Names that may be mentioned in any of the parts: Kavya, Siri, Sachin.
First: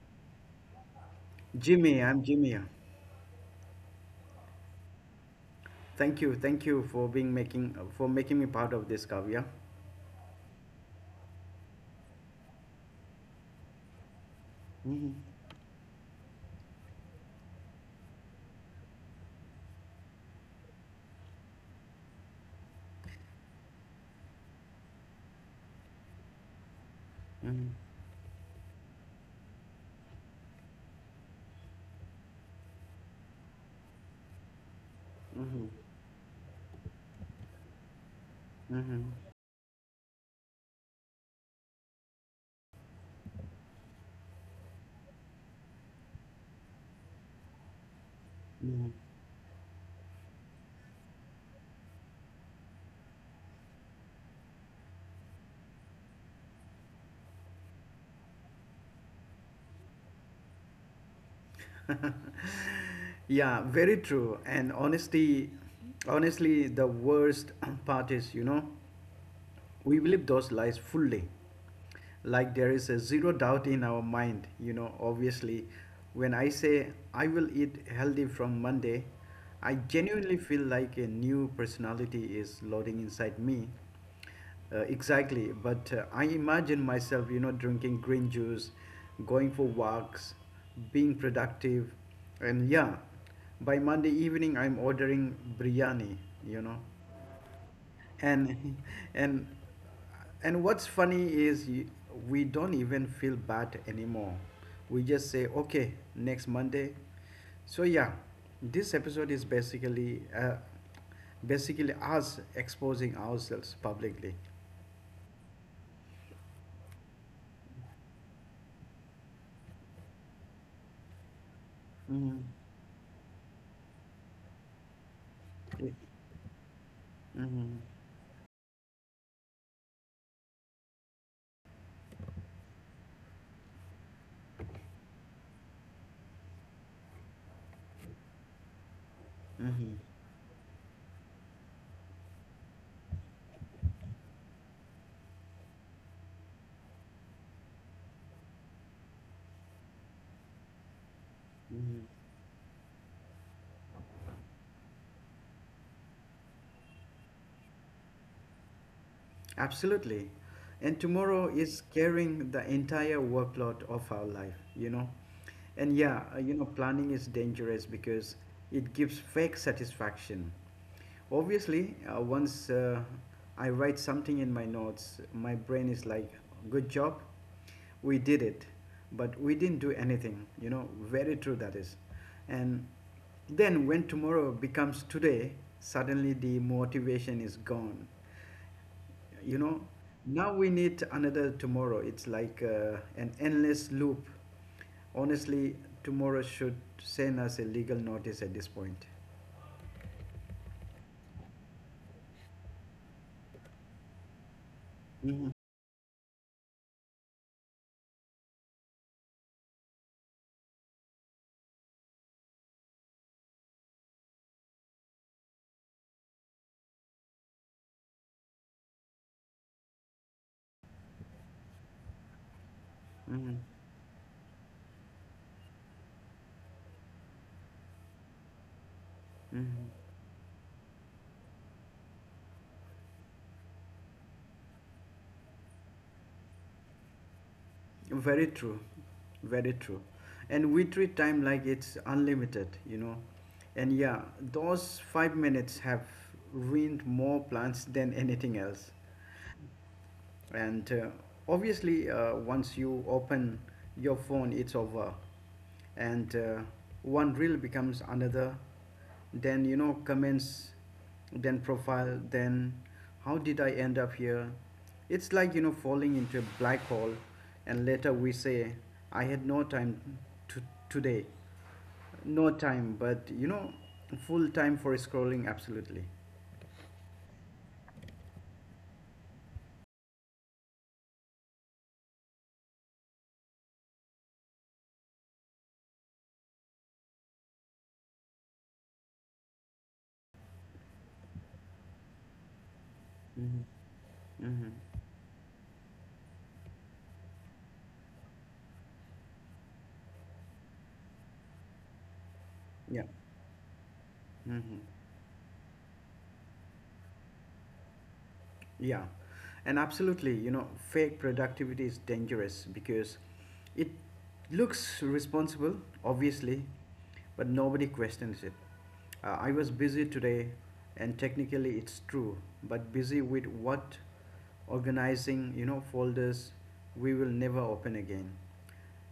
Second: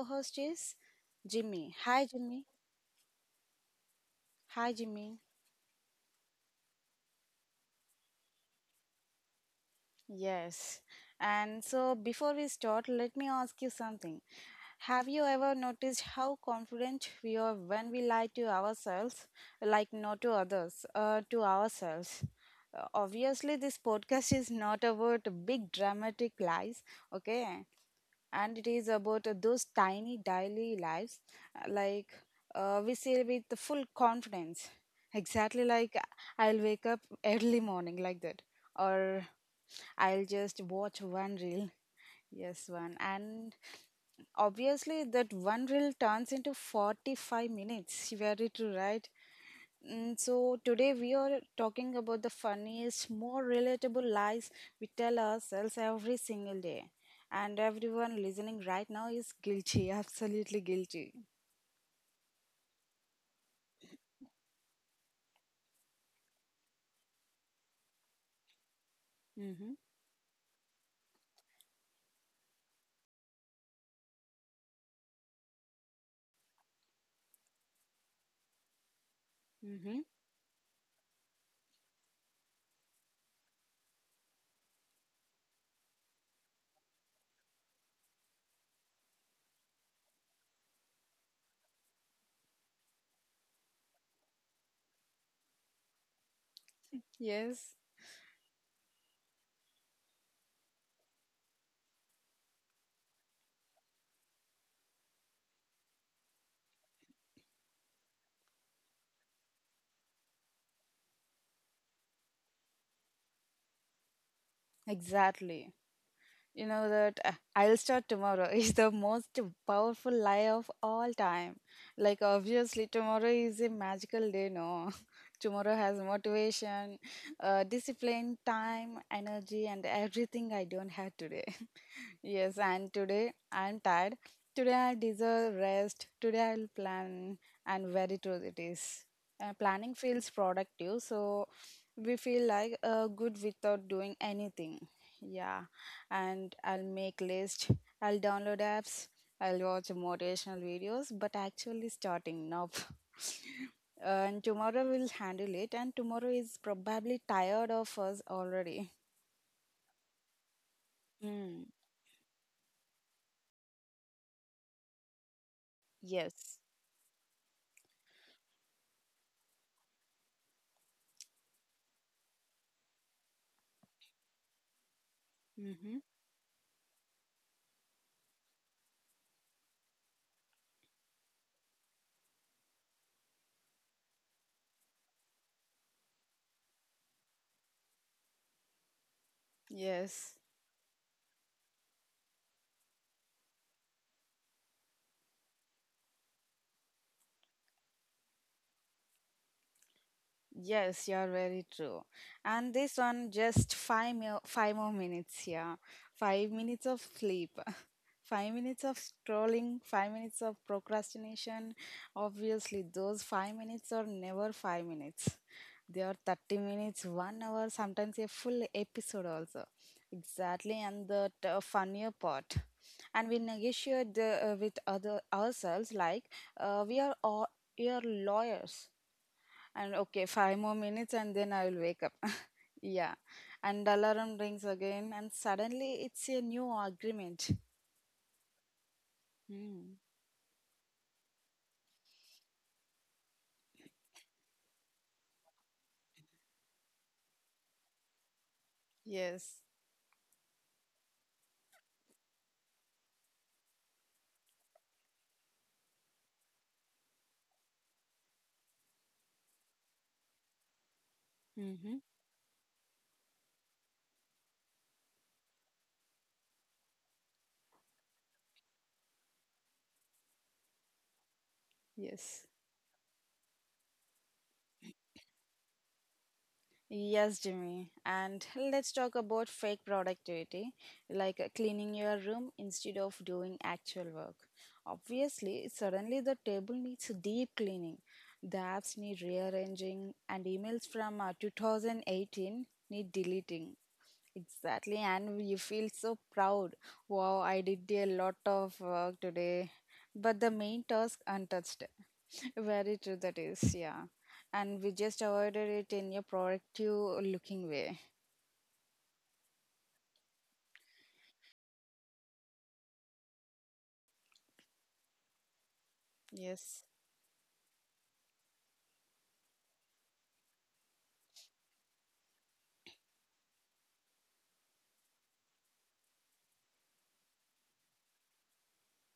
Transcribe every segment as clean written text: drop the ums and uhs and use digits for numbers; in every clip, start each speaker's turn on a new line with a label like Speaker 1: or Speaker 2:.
Speaker 1: co-host is Jimmy.
Speaker 2: Jimmy,
Speaker 1: Hi
Speaker 2: I'm
Speaker 1: Jimmy.
Speaker 2: Jimmy.
Speaker 1: Hi Jimmy.
Speaker 2: Thank you for making me part of this, Kavya.
Speaker 1: Yes. And so before we start, let me ask you something. Have you ever noticed how confident we are when we lie to ourselves, like not to others, to ourselves? Obviously, this podcast is not about big dramatic lies, okay?
Speaker 2: Mm-hmm,
Speaker 1: And it is about those tiny daily lives uh, like we say with the full confidence
Speaker 2: mm-hmm,
Speaker 1: exactly I'll wake up early morning like that,
Speaker 2: mm-hmm,
Speaker 1: or I'll just watch one reel. Yes, one, and obviously that one reel turns into 45 minutes, you are it,
Speaker 2: mm-hmm.
Speaker 1: right? Mm, so today we are talking about the funniest, more relatable lies we tell ourselves every single day. And everyone listening right now is guilty, absolutely guilty.
Speaker 2: Yeah, very true. And honestly, the worst part is
Speaker 1: Mm-hmm.
Speaker 2: we believe those lies fully. Like there is a zero doubt in our mind, obviously. When I say I will eat healthy from Monday, I
Speaker 1: Mm-hmm.
Speaker 2: genuinely feel like a new personality is loading inside me. Exactly, but I imagine myself, drinking green juice, going for walks, being productive, and yeah, by Monday evening I'm ordering biryani, you know,
Speaker 1: Yes,
Speaker 2: and and and what's funny is we don't even feel bad anymore. We just say, okay, next Monday. So yeah, this episode is basically us exposing ourselves publicly.
Speaker 1: exactly. You know that I'll start tomorrow is the most powerful lie of all time. Like,
Speaker 2: Mhm.
Speaker 1: obviously, tomorrow is a magical day, no? Tomorrow has motivation,
Speaker 2: Mhm.
Speaker 1: discipline, time, energy, and everything I don't have today. Yes, and today I'm tired. Today I deserve rest. Today I'll plan, and very true it is. Planning
Speaker 2: Mhm.
Speaker 1: feels productive, so we feel like good without doing anything. Yeah, and I'll make list, I'll download apps, I'll watch motivational videos, but actually
Speaker 2: Mhm.
Speaker 1: starting now. And tomorrow we'll handle it, and tomorrow is probably tired of us already.
Speaker 2: Absolutely. And tomorrow
Speaker 1: Mm,
Speaker 2: is carrying the entire workload of our life. And yeah,
Speaker 1: yes.
Speaker 2: planning is dangerous because it gives fake satisfaction. Obviously, once I write something in my notes, my brain
Speaker 1: Mm-hmm.
Speaker 2: is like, good job, we did it, but we didn't do anything, very true that is. And then when tomorrow becomes today, suddenly the motivation is gone you know
Speaker 1: Yes.
Speaker 2: now we need another tomorrow. It's like an endless loop. Honestly, tomorrow should send us a legal notice at this point.
Speaker 1: Yes, you're very true. And this one, just five more minutes,
Speaker 2: Mhm,
Speaker 1: yeah. 5 minutes of sleep. 5 minutes of scrolling, 5 minutes of procrastination. Obviously, those 5 minutes are never 5 minutes. They are 30 minutes, 1 hour, sometimes a full episode also. Exactly, and funnier part. And we
Speaker 2: mhm,
Speaker 1: negotiate with other ourselves like, uh, we are all, we are lawyers.
Speaker 2: mhm.
Speaker 1: And okay, five more minutes, and then I will wake up. Yeah, and alarm rings again, and suddenly it's a new agreement.
Speaker 2: Very true. Very
Speaker 1: Hmm.
Speaker 2: true. And we treat time like it's unlimited, and yeah, those 5 minutes have ruined more plans than anything else.
Speaker 1: Yes.
Speaker 2: And obviously, once you open your phone, it's over. And one reel becomes another, then comments, then
Speaker 1: Mm-hmm.
Speaker 2: profile, then how did I end up here? It's like falling into a black hole. And later we say, I had no time to today.
Speaker 1: Yes.
Speaker 2: No time, but full time for scrolling. Absolutely.
Speaker 1: Yes, Jimmy. And let's talk about fake productivity, like cleaning your room instead of doing actual work. Obviously, suddenly the table needs deep cleaning. The apps need rearranging, and emails from 2018 need
Speaker 2: Mm-hmm.
Speaker 1: deleting.
Speaker 2: Mm-hmm.
Speaker 1: Exactly, and you feel so proud. Wow, I did a lot of work today, but the main task untouched. Very
Speaker 2: Yeah.
Speaker 1: true, that is, yeah. And
Speaker 2: Mm-hmm.
Speaker 1: we just avoided it in a productive looking way.
Speaker 2: Yeah, and absolutely, fake productivity is dangerous because it looks responsible, obviously,
Speaker 1: Yes.
Speaker 2: but nobody questions it. I was busy today, and technically it's true, but busy with what? Organizing folders we will never open again.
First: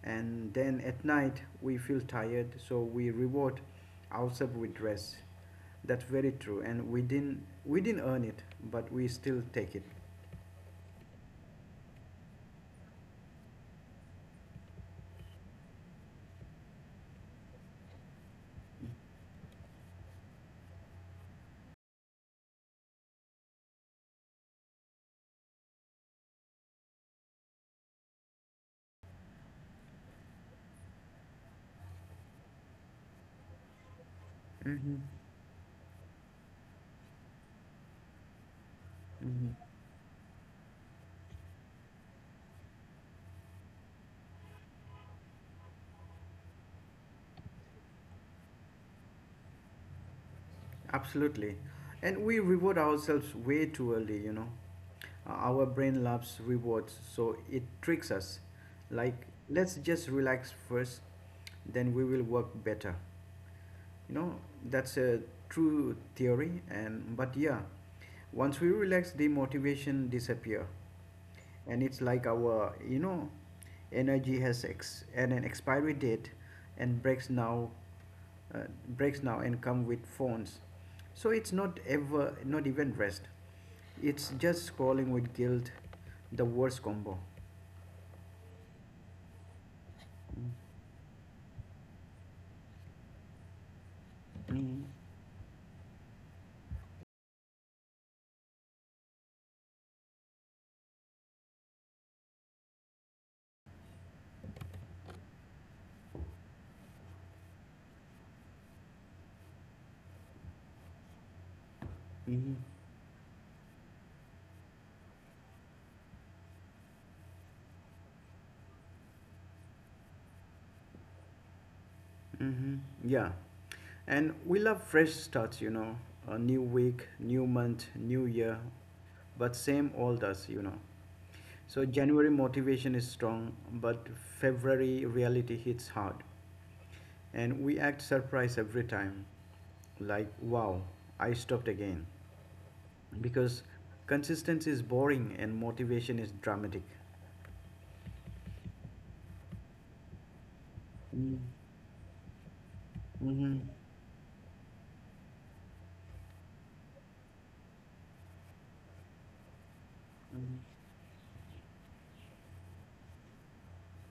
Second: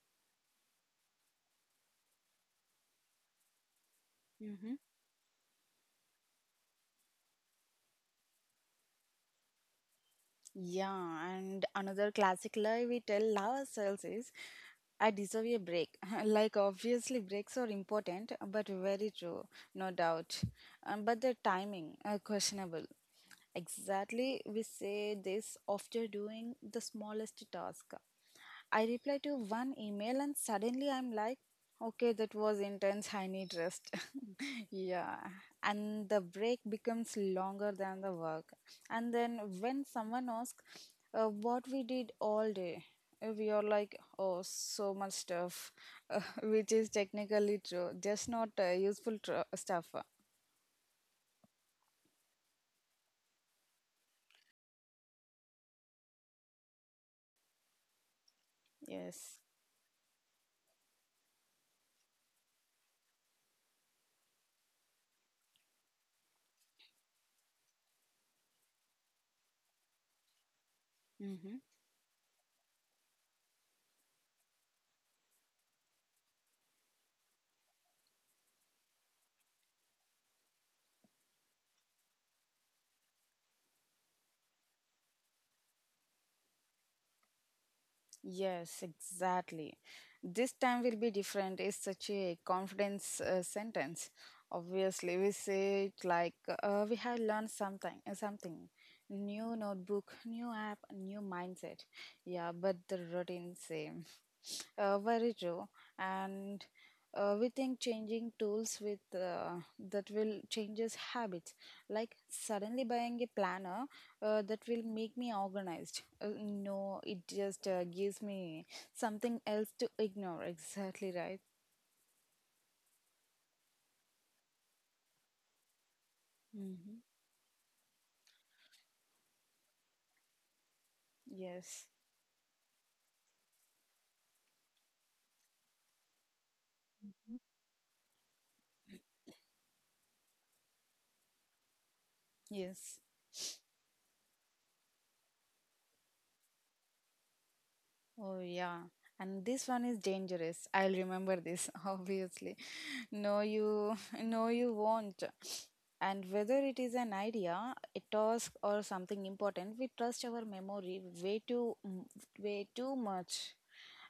Speaker 2: And then at night, we feel tired, so we reward ourselves
Speaker 1: Mm-hmm.
Speaker 2: with rest. That's very true, and we didn't earn it, but we still take it.
Speaker 1: Yeah, and another classic lie we tell ourselves is, I deserve a break. Like, obviously, breaks are important, but very true, no doubt. But the timing, questionable. Exactly, we say this after doing the smallest task. I reply to one email and suddenly I'm like, okay, that was intense, I need rest.
Speaker 2: Mm-hmm.
Speaker 1: Yeah, and the break becomes longer than the work. And then
Speaker 2: Mm-hmm.
Speaker 1: when someone asks what we did all day, we are like, oh, so much stuff, which is technically true, just not useful stuff.
Speaker 2: Absolutely. And we reward ourselves way too early. Our brain loves rewards, so it tricks us. Like,
Speaker 1: Yes.
Speaker 2: let's just relax first, then we will work better. You know, that's a true theory, and but yeah, once we relax, the motivation disappear.
Speaker 1: Mm-hmm.
Speaker 2: And it's like our energy has ex- and an expiry date, and uh, breaks now and come with phones. So it's not ever, not even rest. It's just scrolling with guilt, the worst combo.
Speaker 1: Yes, exactly. This time will be different is such a confidence sentence.
Speaker 2: Mhm,
Speaker 1: Obviously, we say it like we have learned something, something new notebook, new app, new mindset. Yeah, but the routine same. Very true. And we think changing tools with that will changes habits. Like
Speaker 2: mhm,
Speaker 1: suddenly buying a planner that will make me organized. No, it just gives me something else to ignore. Exactly right.
Speaker 2: mhm. Yeah, and we love fresh starts, a new
Speaker 1: Hmm.
Speaker 2: week, new month, new year, but same old us. So
Speaker 1: Yes.
Speaker 2: January motivation is strong, but February reality hits hard, and we act surprised every time, like wow, I stopped again.
Speaker 1: Yes.
Speaker 2: Because consistency is boring and motivation is dramatic.
Speaker 1: Oh, yeah. And this one is dangerous. I'll
Speaker 2: Mm-hmm.
Speaker 1: remember this, obviously. No, you, no, you won't. And whether it is an idea, a task, or something important, we trust our memory way too much.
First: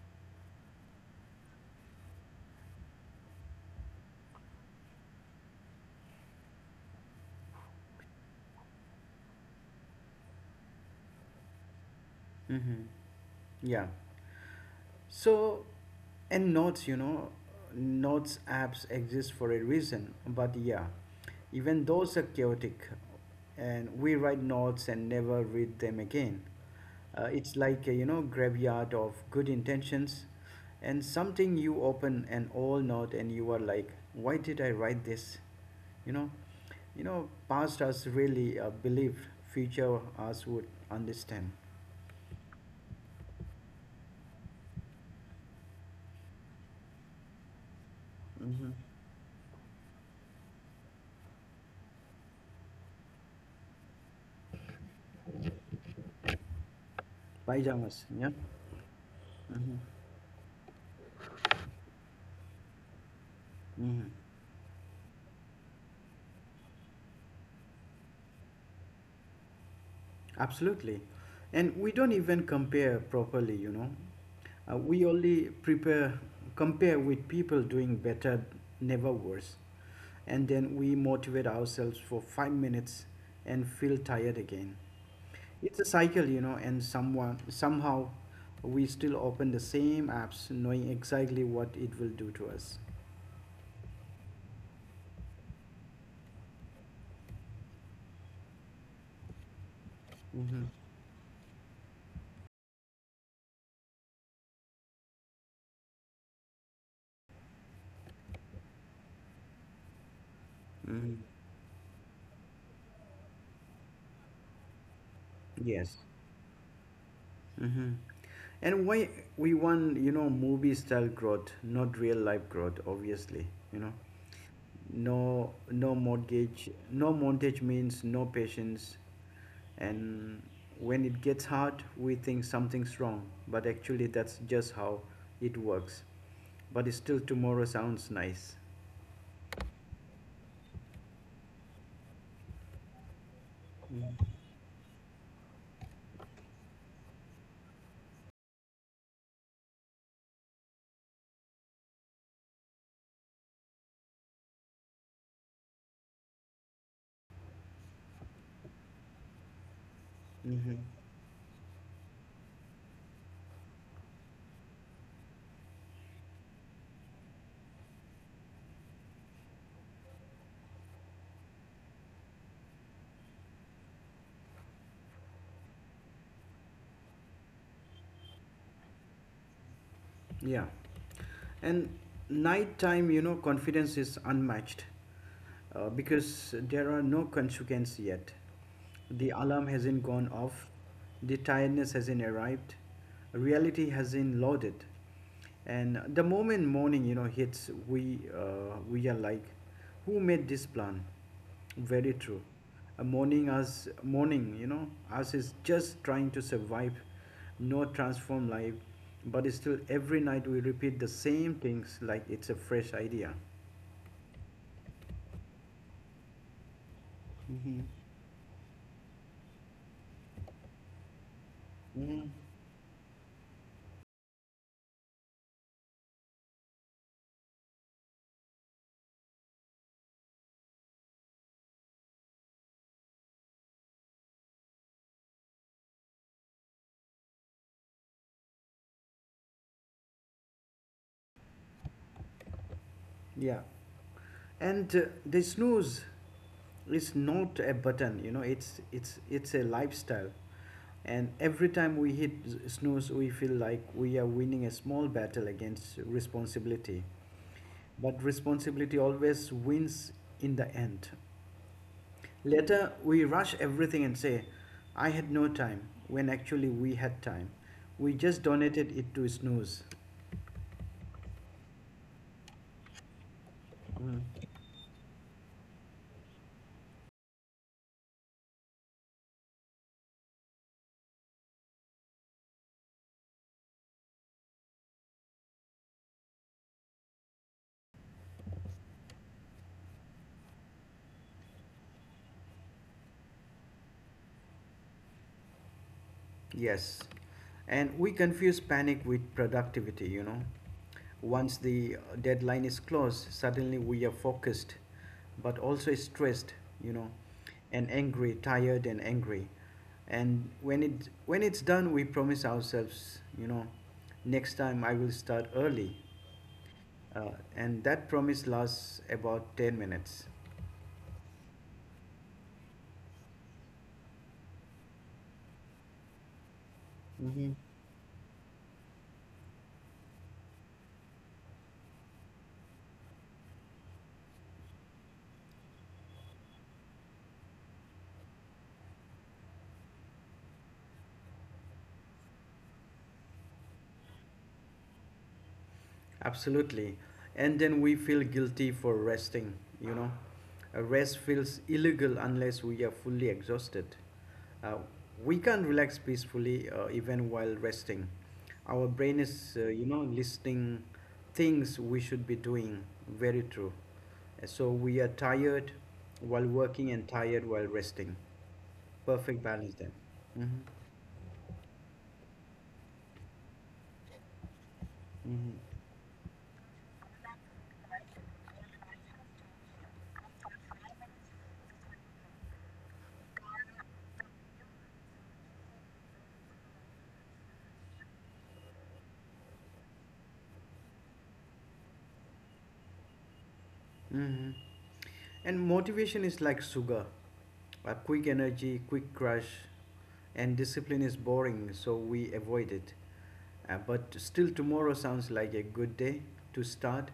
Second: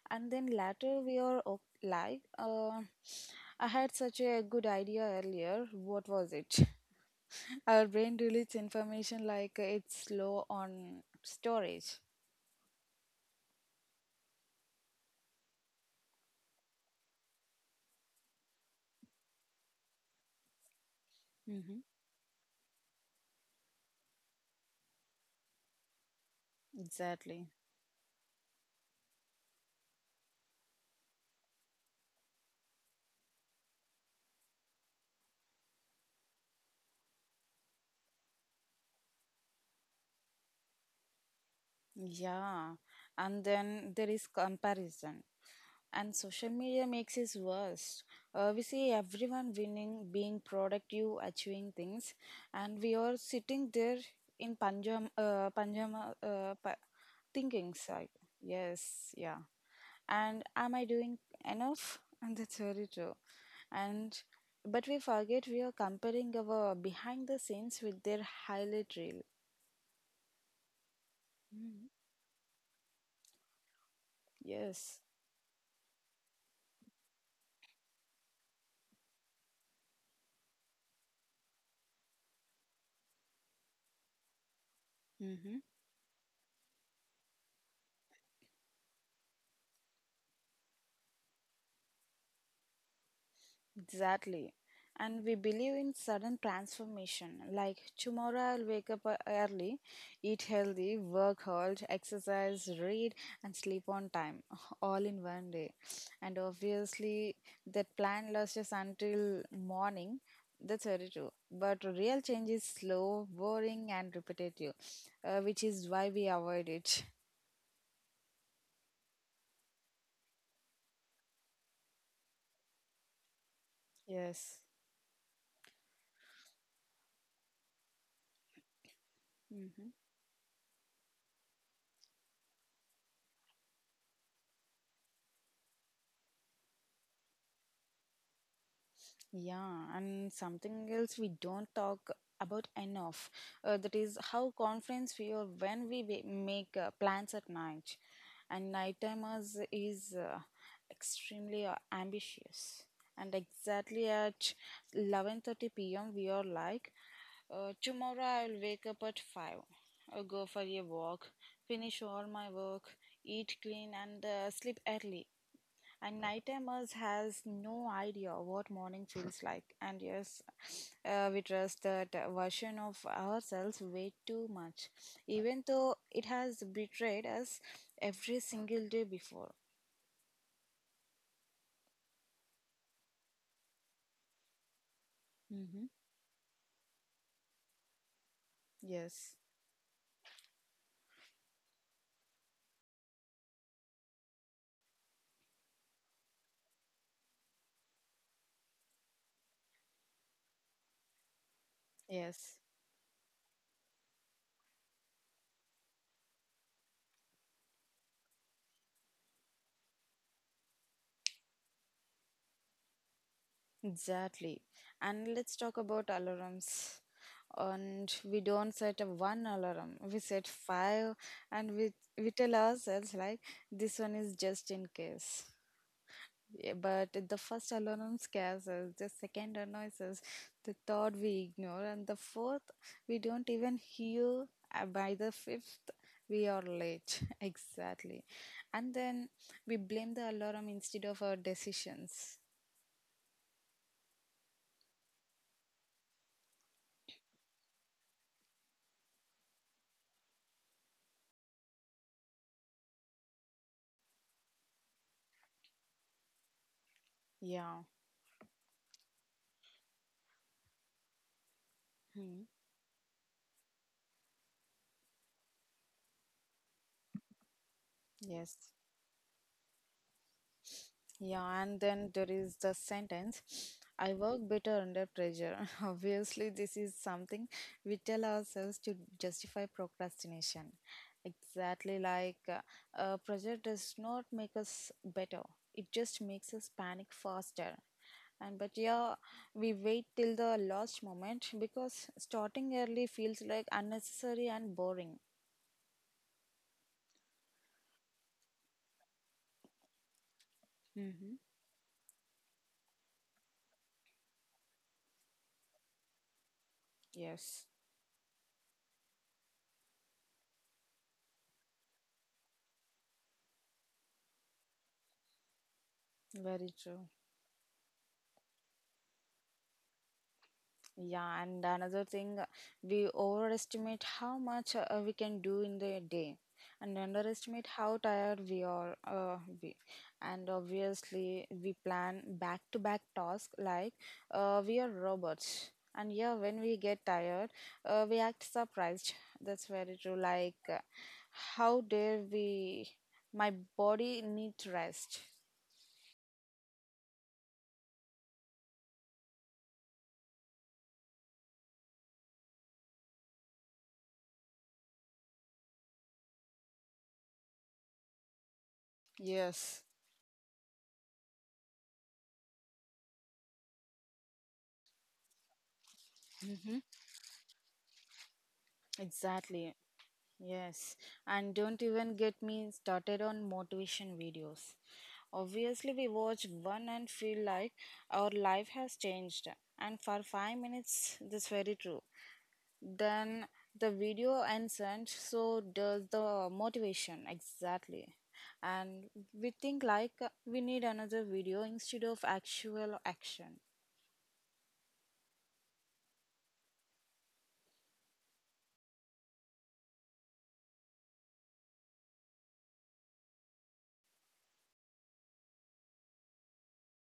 Speaker 1: And then later we are like, I had such a good idea earlier. What was it? Our brain deletes information like it's slow on storage.
Speaker 2: Mm-hmm. Hmm. Yeah. So, and notes, notes apps exist for a reason, but yeah,
Speaker 1: Hmm.
Speaker 2: even those are chaotic. And we write notes and never read them again.
Speaker 1: Exactly.
Speaker 2: It's like a graveyard of good intentions, and something you open an old note and you are like, why did I write this? You know, past us really believed future us would understand.
Speaker 1: Yeah, and then there is comparison. And social media makes it worse. We
Speaker 2: Mm-hmm.
Speaker 1: see everyone winning, being productive, achieving things, and we are sitting there in thinking
Speaker 2: Pajamas,
Speaker 1: side.
Speaker 2: yeah.
Speaker 1: Yes, yeah. And am I doing enough? And that's very true.
Speaker 2: Mhm.
Speaker 1: And but we forget we are comparing our behind the scenes with their highlight reel.
Speaker 2: Absolutely. And
Speaker 1: Mm,
Speaker 2: we don't even compare properly.
Speaker 1: yes.
Speaker 2: We only compare with people doing better, never worse. And then we motivate ourselves for 5 minutes and feel tired again. It's a cycle, and someone, somehow we still open the same apps knowing exactly what it will do to us.
Speaker 1: Exactly. And we believe in sudden transformation. Like tomorrow, I'll wake up early, eat
Speaker 2: Mm-hmm.
Speaker 1: healthy, work hard, exercise, read, and sleep on time, all in one day. And obviously, that plan lasts us until morning. That's very
Speaker 2: Mm-hmm.
Speaker 1: true. But real change is slow, boring, and repetitive, which is
Speaker 2: Yes.
Speaker 1: why we avoid it.
Speaker 2: Mm-hmm. And why we want movie style growth, not real life growth, obviously. You know,
Speaker 1: Yes.
Speaker 2: no, no mortgage, no montage means no patience. And when it gets hard, we think something's wrong. But actually, that's just how it works. But still, tomorrow sounds nice.
Speaker 1: Yeah, and something else we don't talk about enough that is how confidence feel when we make plans at night. And nighttimers is extremely ambitious. And exactly at 11:30 p.m. we are like, tomorrow I'll wake up at 5. I'll go for
Speaker 2: Mm-hmm.
Speaker 1: a walk, finish all my work, eat clean and sleep early. And nightimers has no idea what morning feels like. And yes, we trust that version of ourselves way too much, even though it has betrayed us every single day before.
Speaker 2: Yeah. And nighttime confidence is unmatched
Speaker 1: Mm-hmm.
Speaker 2: uh, because there are no consequences yet. The
Speaker 1: Yes,
Speaker 2: alarm hasn't gone off, the tiredness hasn't arrived, reality hasn't loaded. And the moment morning hits, we are like, who made this plan? Very true.
Speaker 1: yes,
Speaker 2: A mourning us is just trying to survive, no transform life, but still every night we repeat the same things like it's a fresh idea.
Speaker 1: exactly. And let's talk about alarms.
Speaker 2: Hmm.
Speaker 1: And we don't set a one alarm. We set five, and we
Speaker 2: Mm.
Speaker 1: we tell ourselves like this one is just in case. Yeah, but the first alarm scares us, the second annoys us, the third we ignore, and the fourth we don't even hear. By the fifth, we are late. Exactly. And then we blame the alarm instead of our decisions.
Speaker 2: Yeah, and the snooze is not a button. It's a lifestyle, and every time we hit snooze, we feel like we are winning a small battle against responsibility.
Speaker 1: Yeah.
Speaker 2: But responsibility always wins in the end.
Speaker 1: Hmm.
Speaker 2: Later, we rush everything and say, I had no time, when actually we had time. We just
Speaker 1: Yes.
Speaker 2: donated it to snooze.
Speaker 1: Yeah, and then there is the sentence I
Speaker 2: Mm.
Speaker 1: work better under pressure. Obviously, this is something we tell ourselves to justify procrastination. Exactly pressure does not make us better, it just makes us panic faster. And but yeah, we wait till the last moment because starting early feels like unnecessary and boring.
Speaker 2: Yes, and we confuse panic with productivity.
Speaker 1: Hmm.
Speaker 2: Once the deadline is closed, suddenly we are focused, but also stressed, you know,
Speaker 1: Yes,
Speaker 2: and angry, tired and angry. And when it's done, we promise ourselves, next time I will start early,
Speaker 1: very true.
Speaker 2: uh, and that promise lasts about 10 minutes.
Speaker 1: Yeah, and another thing, we overestimate how much we can do in the day and
Speaker 2: Hmm.
Speaker 1: underestimate how tired we are. We. And obviously, we plan back to back tasks like we are robots. And yeah, when we get tired, we act surprised. That's very true. Like, how dare we? My body needs rest.
Speaker 2: Absolutely. And then we feel guilty for resting, you know. A rest feels illegal unless we are fully exhausted. Uh, we can't relax peacefully even while resting. Our brain is, uh,
Speaker 1: Yes.
Speaker 2: you know, listing things we should be doing. Very true. So we are tired while
Speaker 1: Mm-hmm.
Speaker 2: working and tired while resting. Perfect
Speaker 1: Exactly.
Speaker 2: balance then. Mm-hmm.
Speaker 1: Yes, and don't even get me started on motivation videos.
Speaker 2: Mm-hmm.
Speaker 1: Obviously, we watch one and feel like our life has changed, and for 5 minutes, that's very true. Then the video ends, and so does the motivation exactly. And we think like we need another video instead of actual action.
Speaker 2: Mm-hmm. And motivation is like sugar, a quick energy, quick crush, and discipline is boring, so we avoid it. But still, tomorrow sounds like a good day to start.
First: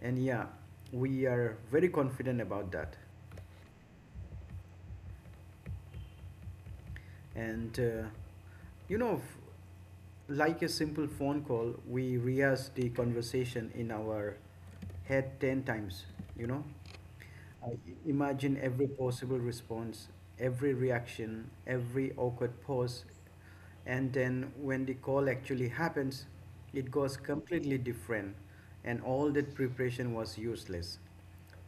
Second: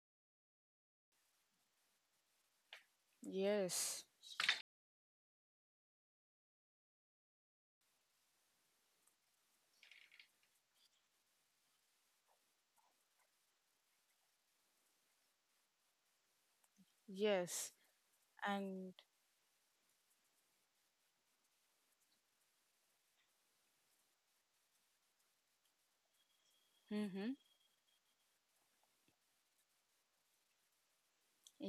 Speaker 2: And yeah, we are very confident about that.
Speaker 1: Yes,
Speaker 2: And you know, f- like a simple phone call, we rehearse the conversation in our head 10 times, you know.
Speaker 1: yes,
Speaker 2: I imagine every
Speaker 1: and
Speaker 2: possible response, every reaction, every awkward pause, and then when the call actually happens, it goes
Speaker 1: mm-hmm,
Speaker 2: completely different, and all that preparation was useless.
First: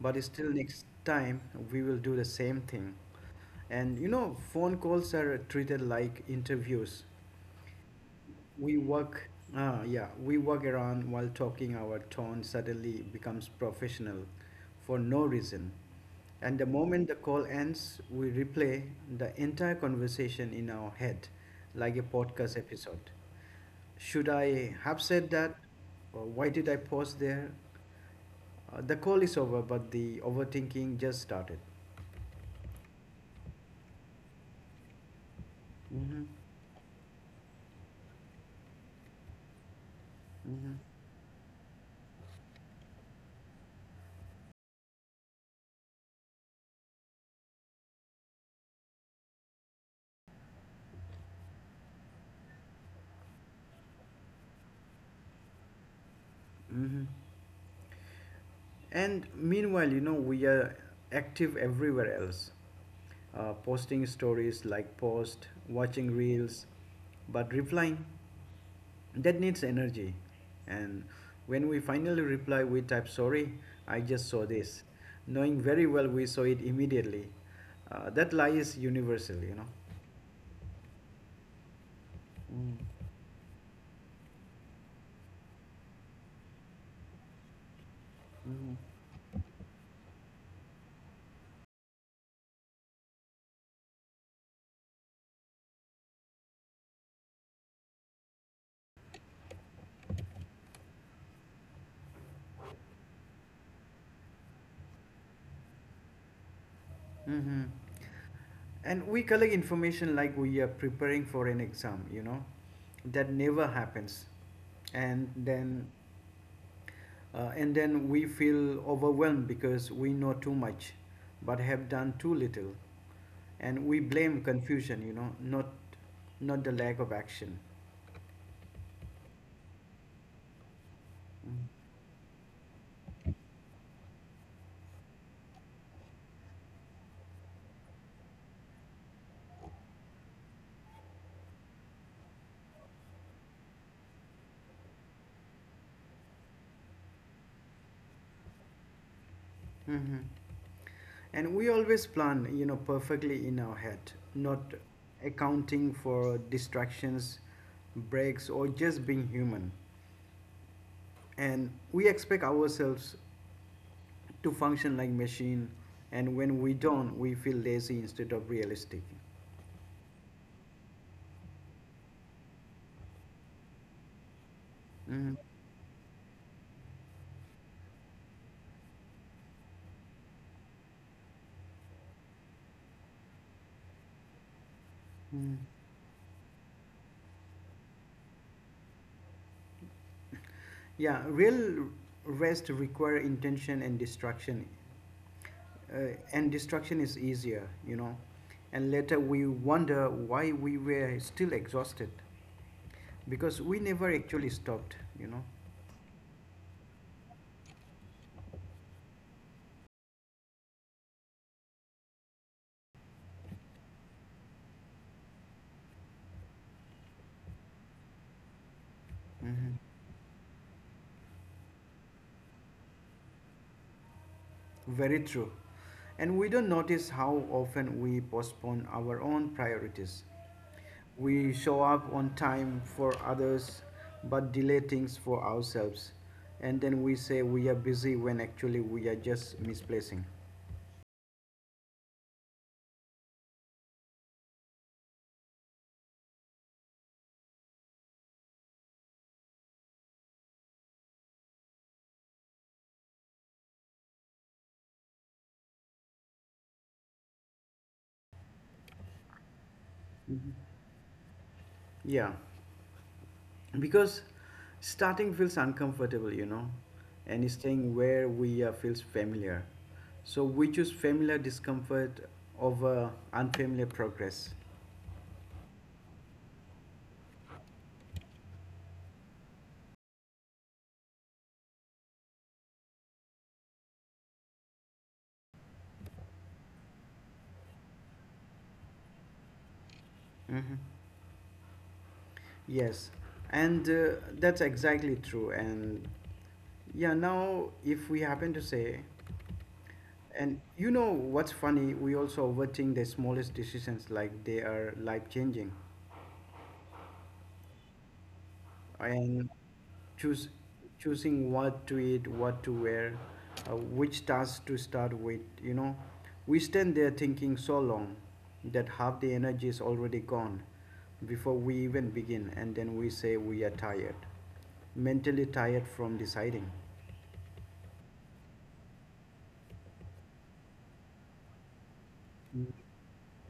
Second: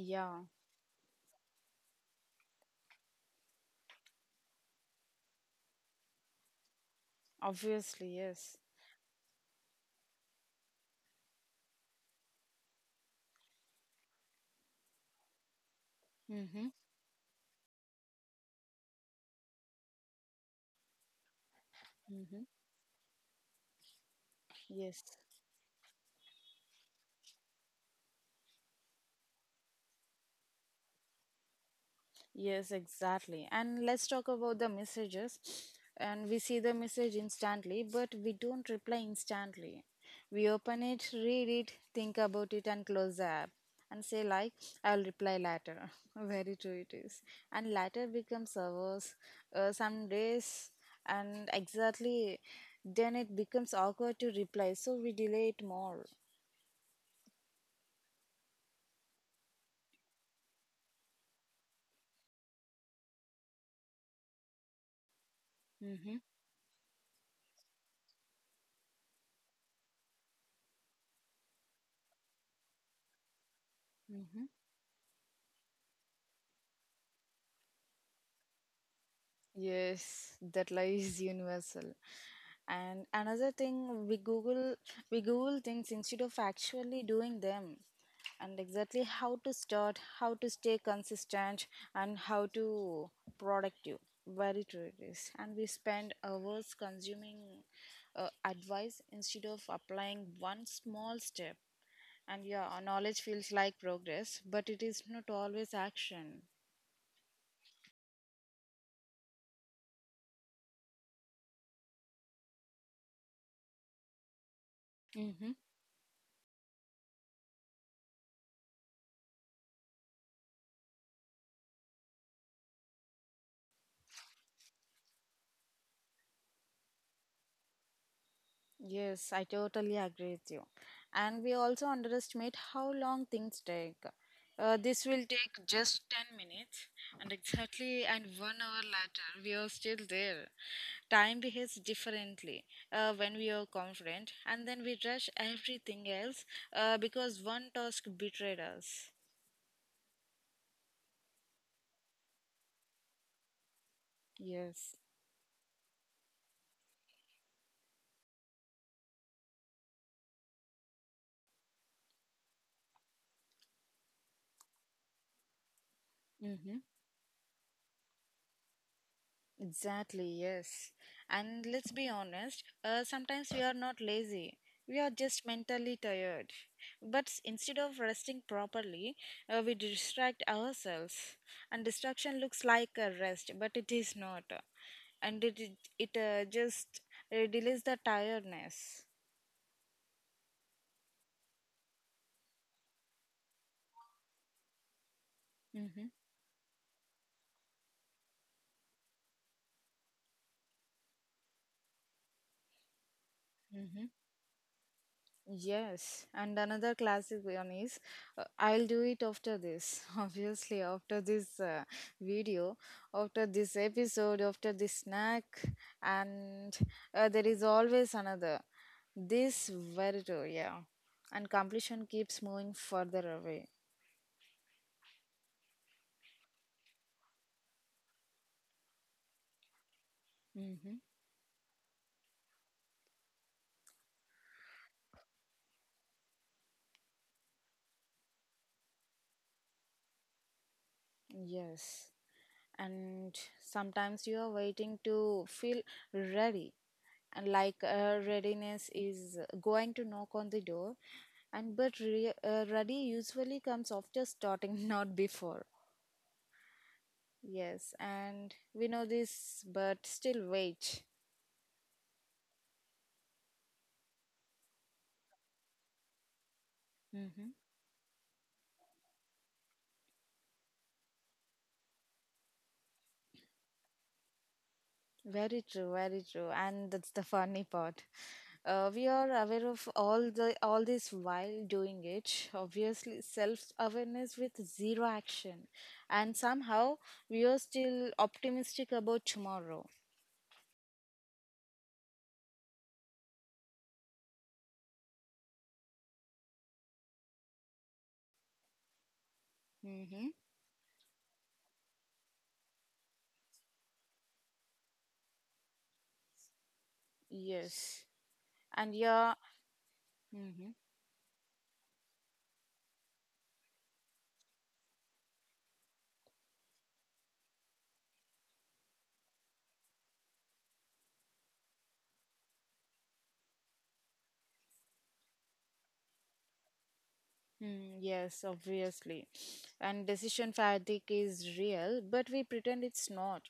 Speaker 2: But still, next time we will do the same thing. And phone calls are treated like interviews.
Speaker 1: obviously, yes.
Speaker 2: We work ah, yeah we work around while talking. Our tone suddenly becomes professional for no reason, and the
Speaker 1: Mm-hmm.
Speaker 2: moment the call ends, we replay the entire conversation in our head like a
Speaker 1: Mm-hmm.
Speaker 2: podcast episode. Should I have
Speaker 1: Yes,
Speaker 2: said that, or why did I pause there? The call is over, but the overthinking just started.
Speaker 1: yes, exactly. And let's talk about the messages.
Speaker 2: Hmm.
Speaker 1: And we see the message instantly, but we don't reply instantly. We
Speaker 2: Hmm.
Speaker 1: open it, read it, think about it, and close the app and say, like, I'll reply later. Very true, it is. And later becomes hours, some days, and exactly then it becomes awkward to reply, so we delay it more.
Speaker 2: Hmm. And meanwhile, we are active everywhere else. Posting stories like post, watching
Speaker 1: Mm-hmm.
Speaker 2: reels, but replying, that needs energy. And when we finally reply, we type sorry, I just
Speaker 1: Mm-hmm.
Speaker 2: saw this, knowing very well we saw it immediately. That lie is universal.
Speaker 1: Yes, that lies universal.
Speaker 2: Mm-hmm.
Speaker 1: And another thing, we Google things instead of actually doing them, and exactly how to start, how to stay consistent, and how to productive. Very true it is. And we spend hours consuming advice instead of applying one small step. And yeah, our knowledge feels like progress, but it is not always action.
Speaker 2: Mm-hmm. And we collect information like we are preparing for an exam that never happens. And
Speaker 1: Mhm.
Speaker 2: then we feel overwhelmed because we know too much but have done too little. And we blame confusion, not, not the lack of action.
Speaker 1: Yes, I totally agree with you. And we also underestimate how long things take. This will take just 10 minutes, and exactly and 1 hour later, we are still there. Time behaves differently when we are confident, and then we rush everything else because one task betrayed us.
Speaker 2: Mm-hmm. And we always plan perfectly in our head, not
Speaker 1: Yes.
Speaker 2: accounting for distractions, breaks, or just being human. And we expect ourselves to function like machine. And when we
Speaker 1: Mm-hmm.
Speaker 2: don't, we feel lazy instead of realistic.
Speaker 1: Exactly, yes. And let's be honest, sometimes we are not lazy. We are
Speaker 2: Hmm.
Speaker 1: just mentally tired. But instead of resting properly, we distract ourselves. And distraction looks like a rest, but it is not. And it just delays the tiredness.
Speaker 2: Yeah, real rest require intention
Speaker 1: Mm-hmm.
Speaker 2: and distraction is easier. And later we wonder why we were still exhausted, because we never actually stopped.
Speaker 1: Yes, and another classic one is I'll do it after this. Obviously, after this video, after this episode, after this snack, and there is always another. This
Speaker 2: Mhm.
Speaker 1: very true, yeah. And completion keeps moving further away.
Speaker 2: Very true. And we don't notice how often we postpone our own priorities.
Speaker 1: Mm-hmm.
Speaker 2: We show up on time for others, but delay things for ourselves, and then we say we are busy when actually we are just misplacing.
Speaker 1: Yes, and sometimes you are waiting to feel ready. And like readiness is going to knock on the door. Ready usually comes after starting, not before. Yes, and we know this but still wait.
Speaker 2: Yeah. Because starting feels uncomfortable you know
Speaker 1: Hmm.
Speaker 2: and staying where we are feels familiar, so we choose familiar discomfort over unfamiliar progress.
Speaker 1: Very true, very true. And that's the funny part, we are aware of all this while doing it. Obviously, self awareness with zero action, and somehow we are still optimistic about tomorrow.
Speaker 2: Hmm. Yes, and that's exactly true. And yeah, now if we happen to say.
Speaker 1: Mm-hmm.
Speaker 2: And you know what's funny, we also overthink the smallest decisions like they are life changing,
Speaker 1: Yes. And yeah,
Speaker 2: and choose
Speaker 1: mhm,
Speaker 2: choosing what to eat, what to wear, which task to start with. We stand there thinking so long that half the energy is already gone before we even begin, and then we say we are tired, mentally tired from deciding.
Speaker 1: mm, yes, obviously. And decision fatigue is real, but we pretend it's not.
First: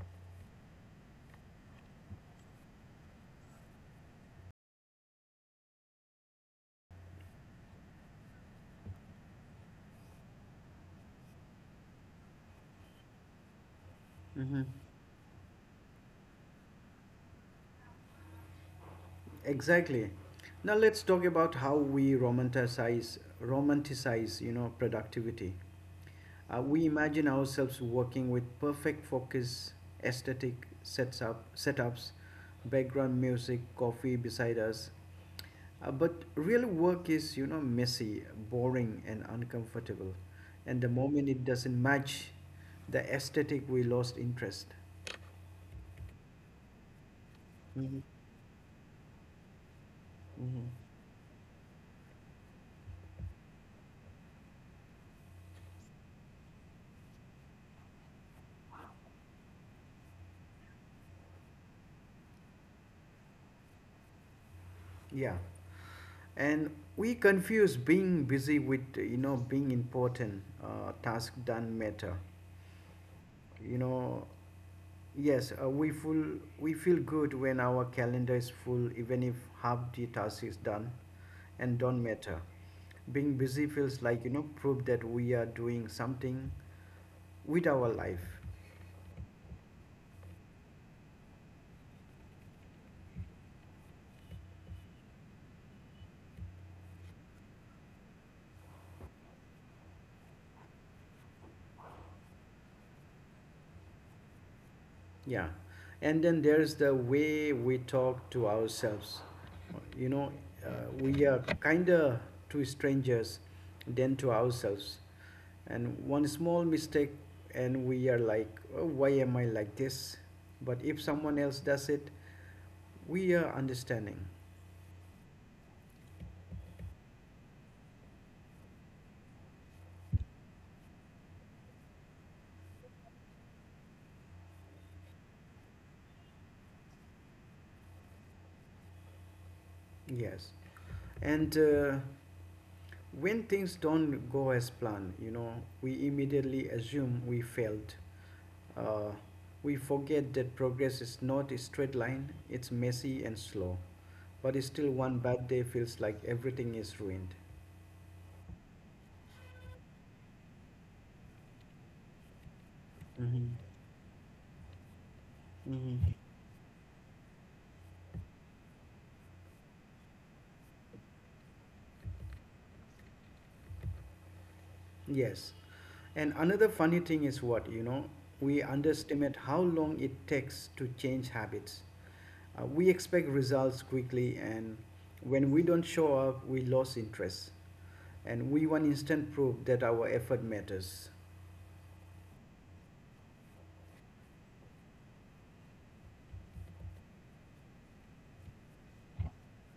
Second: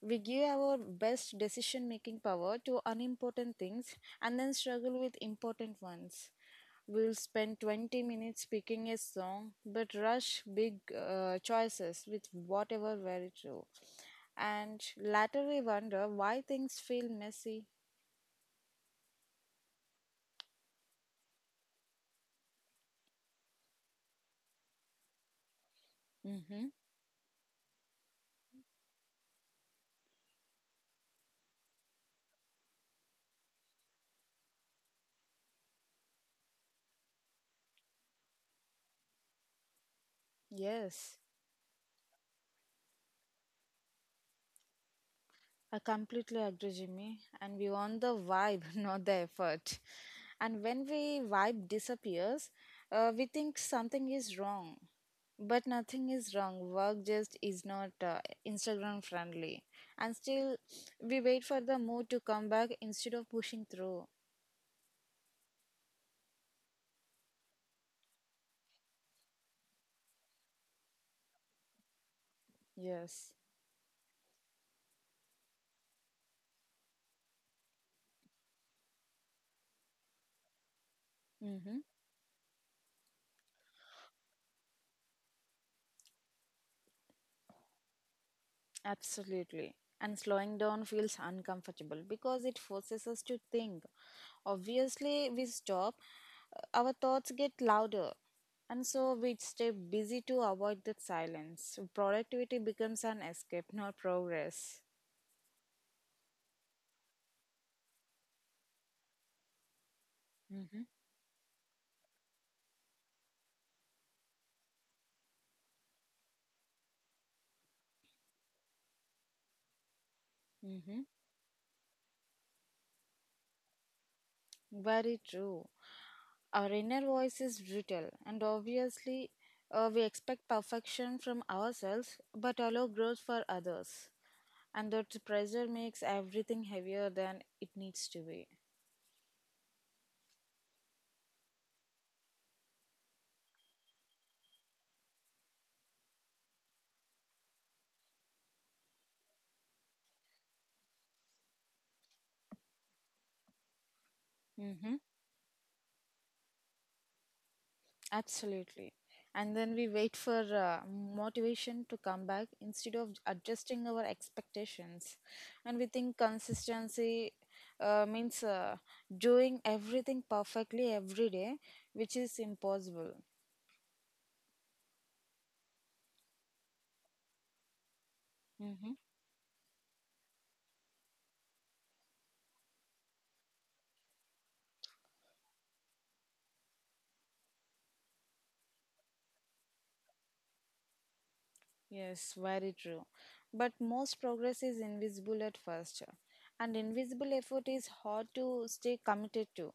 Speaker 1: We give our best decision making power to unimportant things and then struggle with important ones. We'll spend 20 minutes picking a song, but rush big choices with whatever very true.
Speaker 2: Mm-hmm.
Speaker 1: And later we wonder why things feel messy.
Speaker 2: Exactly. Now let's talk about how we romanticize productivity.
Speaker 1: Hmm.
Speaker 2: We imagine ourselves working with perfect focus, aesthetic setups, background music, coffee beside us. But real work is messy, boring, and uncomfortable. And the
Speaker 1: Yes.
Speaker 2: moment it doesn't match the aesthetic, we lost interest.
Speaker 1: I completely agree, Jimmy. And we
Speaker 2: Hmm.
Speaker 1: want the vibe, not the effort. And
Speaker 2: Hmm.
Speaker 1: when we vibe disappears, we think something is wrong. But nothing is wrong. Work just is not Instagram friendly. And still, we wait for the mood to come back instead of pushing through.
Speaker 2: Yeah, and we confuse being busy with being important. Task done matter.
Speaker 1: Yes.
Speaker 2: you know yes, we feel good when our calendar is full even if half the task is done and
Speaker 1: Mm-hmm.
Speaker 2: don't matter. Being busy feels like proof that we are doing something with our life.
Speaker 1: Absolutely. And slowing down feels uncomfortable because it forces us to think. Obviously, we stop, our thoughts get louder, and so we stay busy to avoid that silence. Productivity becomes an escape, not progress.
Speaker 2: Yeah. And then there's the way we talk to ourselves. You know, uh, we are kinder to strangers than to ourselves. And one small mistake, and we are like, "Oh, why am I like this?" But if
Speaker 1: Hmm.
Speaker 2: someone else does it, we are understanding.
Speaker 1: Very true. Our inner voice is brutal, and obviously, we expect perfection from ourselves but allow growth for others. And that pressure makes everything heavier than it needs to be.
Speaker 2: Yes. And when things don't go as planned, we immediately assume we failed. Uh, we forget that progress is not a straight line, it's messy and slow. But still,
Speaker 1: Mm-hmm.
Speaker 2: one bad day feels like everything is ruined.
Speaker 1: Absolutely. And then we wait for motivation to come back instead of
Speaker 2: Hmm.
Speaker 1: adjusting our expectations. And we
Speaker 2: Hmm.
Speaker 1: think consistency means doing everything perfectly every day, which is impossible.
Speaker 2: Yes. And another funny thing is what, we
Speaker 1: Mm-hmm.
Speaker 2: underestimate how long it takes to change habits. We expect results quickly, and when we don't show up, we lose interest. And we want instant proof that our effort matters.
Speaker 1: Yes, very true. But most progress is invisible at first, and invisible effort is hard to stay committed to.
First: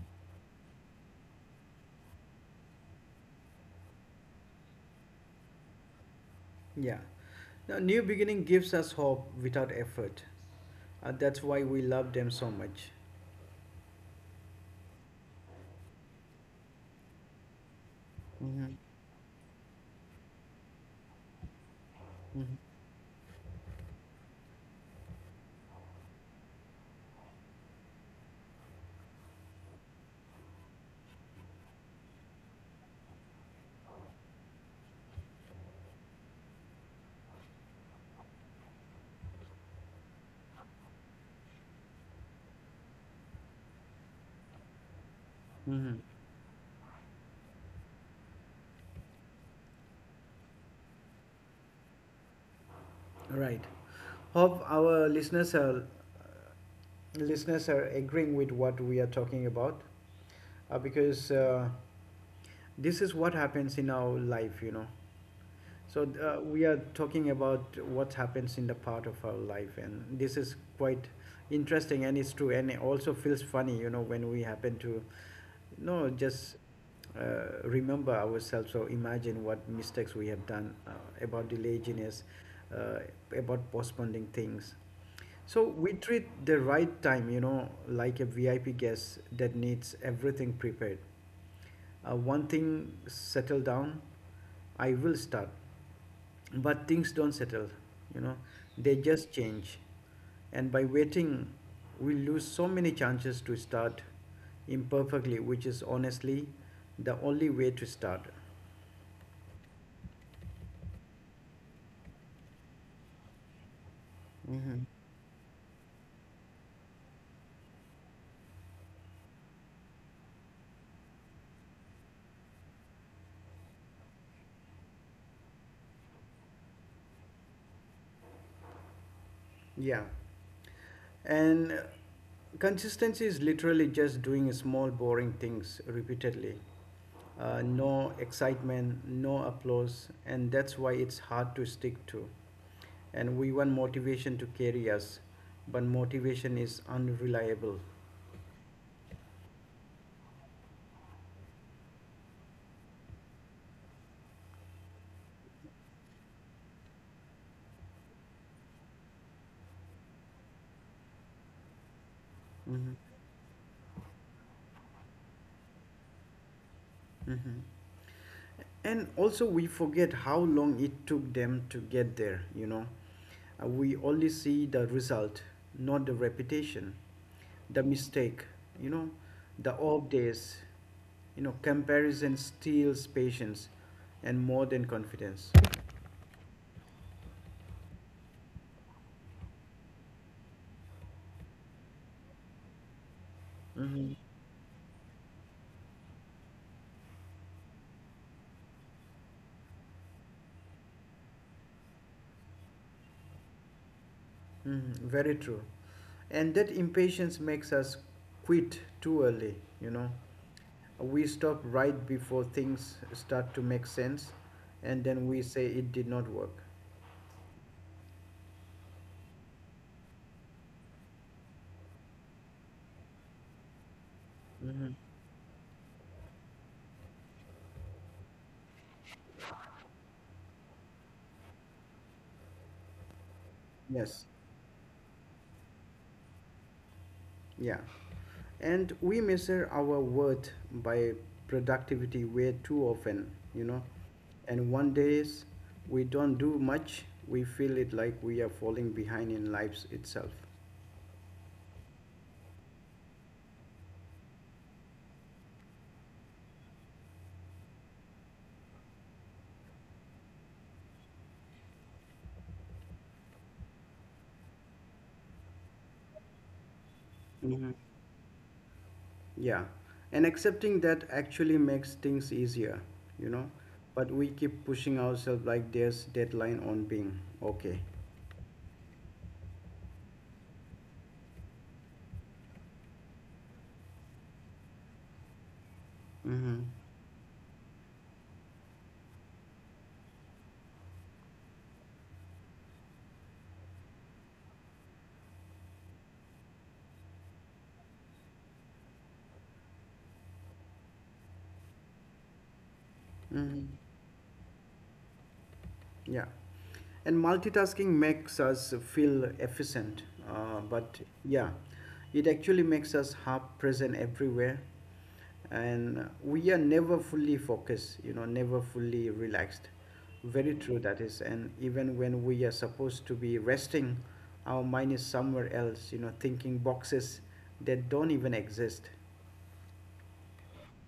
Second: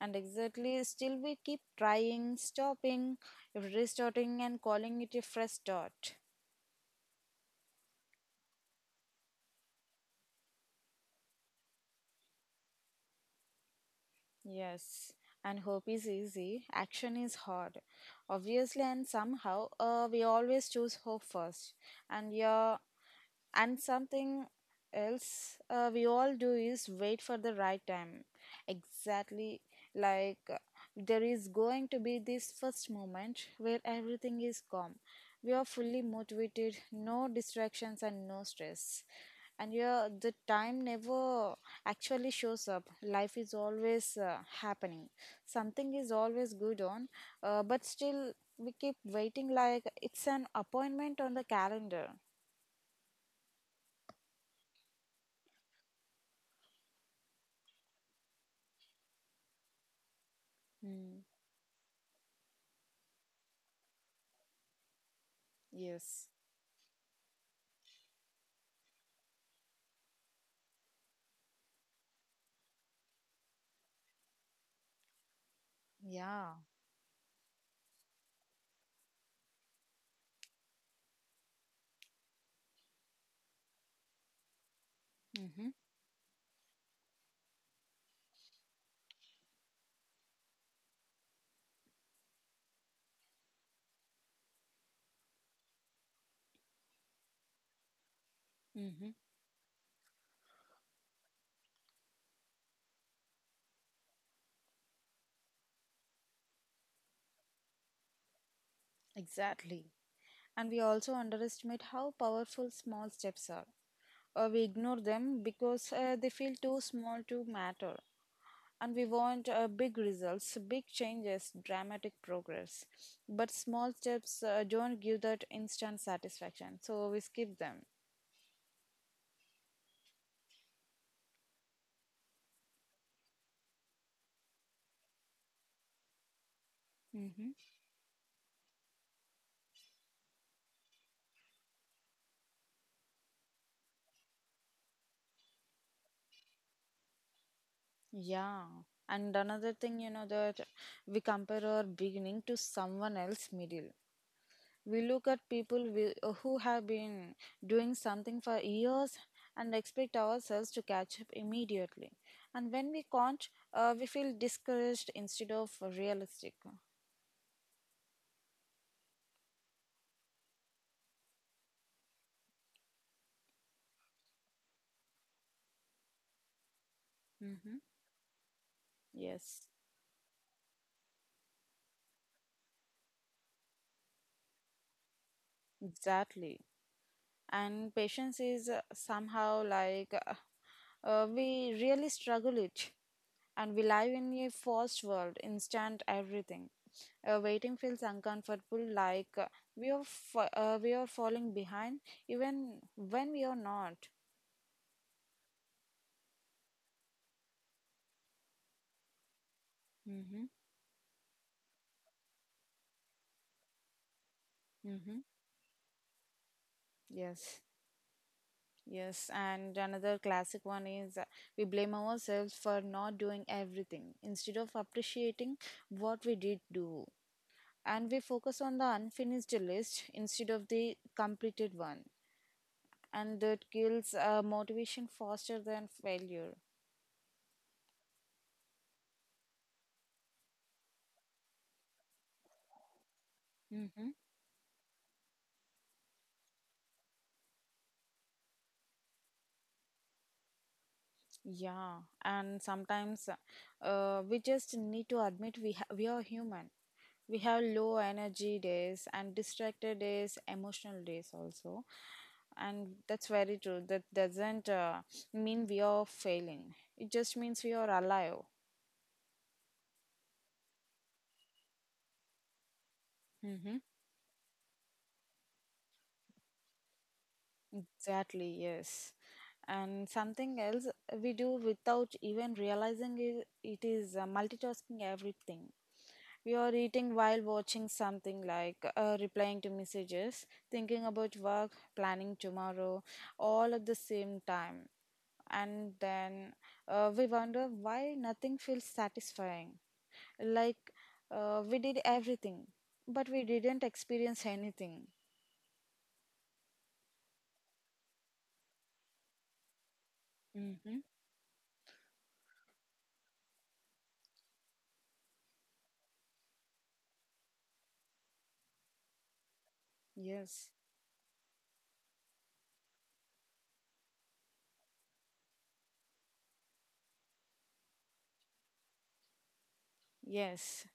Speaker 1: And exactly, still we keep trying, stopping, restarting, and calling it a fresh start.
Speaker 2: Yeah. Now, new beginning gives us hope without effort. That's why we love them so much.
Speaker 1: Yes, and hope is easy, action is hard.
Speaker 2: Mm-hmm.
Speaker 1: Obviously, and somehow, we always choose hope first. And
Speaker 2: Mm-hmm.
Speaker 1: yeah, and something else we all do is wait for the right time. Exactly like there is going to be this first moment where everything is calm. We are fully motivated, no distractions and no stress. And yeah, the time never actually shows up. Life is always happening.
Speaker 2: Mm-hmm.
Speaker 1: Something is always good on, but still we keep waiting like it's an appointment on the calendar.
Speaker 2: Right. Hope our listeners are agreeing with what we are talking about,
Speaker 1: Hmm.
Speaker 2: because this is what happens in our life. So
Speaker 1: Yes.
Speaker 2: we are talking about what happens in the part of our life, and this is quite interesting, and it's true, and it also feels funny, when we happen to, no,
Speaker 1: Yeah.
Speaker 2: just remember ourselves or imagine what mistakes we have done about the laziness, uh, about postponing things. So
Speaker 1: Mm-hmm.
Speaker 2: we treat the right time, like a VIP guest that needs everything prepared. One thing settle down, I will start. But things don't settle, you know, they
Speaker 1: Mm-hmm.
Speaker 2: just change. And by waiting, we lose so many chances to start imperfectly, which is honestly the only way to start.
Speaker 1: Exactly. And we also underestimate how powerful small steps are. We
Speaker 2: Mm-hmm.
Speaker 1: ignore them because they feel too small to matter. And we want big results, big changes, dramatic progress. But small steps don't give that instant satisfaction. So we skip them.
Speaker 2: Yeah. And consistency is literally just doing small, boring things repeatedly.
Speaker 1: Mm-hmm.
Speaker 2: No excitement, no applause, and that's why it's hard to stick to. And we want motivation to carry us, but motivation is unreliable.
Speaker 1: Yeah. And another thing, you know, that we compare our beginning to someone else's middle. We look at people who have been doing something for years and expect ourselves to catch up immediately. And when
Speaker 2: Hmm.
Speaker 1: we can't, we feel discouraged instead of realistic.
Speaker 2: Hmm. And also we forget how long it took them to get there. We only see the result, not the reputation,
Speaker 1: Hmm.
Speaker 2: the mistake you know
Speaker 1: Yes,
Speaker 2: the off days. Comparison steals patience and more than confidence.
Speaker 1: exactly. And patience is somehow like we really struggle it, and we live
Speaker 2: Hmm.
Speaker 1: in a fast world, instant everything. Waiting feels uncomfortable like we are fa- we are falling behind even when we are not.
Speaker 2: Hmm. Very true. And that impatience makes us quit too early, you know.
Speaker 1: Mm-hmm.
Speaker 2: We stop right before things start to make sense, and
Speaker 1: Mm-hmm.
Speaker 2: then we say it did not work.
Speaker 1: Yes, yes, and another classic one is we blame ourselves for not doing everything instead of
Speaker 2: Hmm.
Speaker 1: appreciating what we did do, and we focus on the unfinished list instead of the completed one, and that kills
Speaker 2: Yes.
Speaker 1: motivation faster than failure.
Speaker 2: Yeah. And we measure our worth by productivity way too often.
Speaker 1: Mm-hmm.
Speaker 2: And one days we don't do much, we feel it like we are falling behind in lives itself.
Speaker 1: Yeah, and sometimes we just need to admit we are human. We have low energy days and distracted days, emotional days also, and that's very true that doesn't mean we are failing, it just means we
Speaker 2: Hmm.
Speaker 1: are alive.
Speaker 2: Yeah. And accepting that actually makes things easier you know but we keep pushing ourselves like there's deadline on being okay.
Speaker 1: Exactly, yes. And something else we do without even realizing it, it is multitasking everything. We
Speaker 2: Mm-hmm.
Speaker 1: are eating while watching something, like replying to messages, thinking about work, planning tomorrow, all at the same time. And then we wonder why nothing feels satisfying. Like we did everything, but we
Speaker 2: Mm-hmm.
Speaker 1: didn't experience anything.
Speaker 2: Yeah. And multitasking makes us feel efficient,
Speaker 1: Hmm.
Speaker 2: but yeah, it actually makes us half present everywhere. And we are never fully focused, never fully relaxed. Very
Speaker 1: Yes.
Speaker 2: true, that is. And even when we are supposed to be resting, our mind is somewhere else, thinking boxes that don't even exist.
Speaker 1: Yes,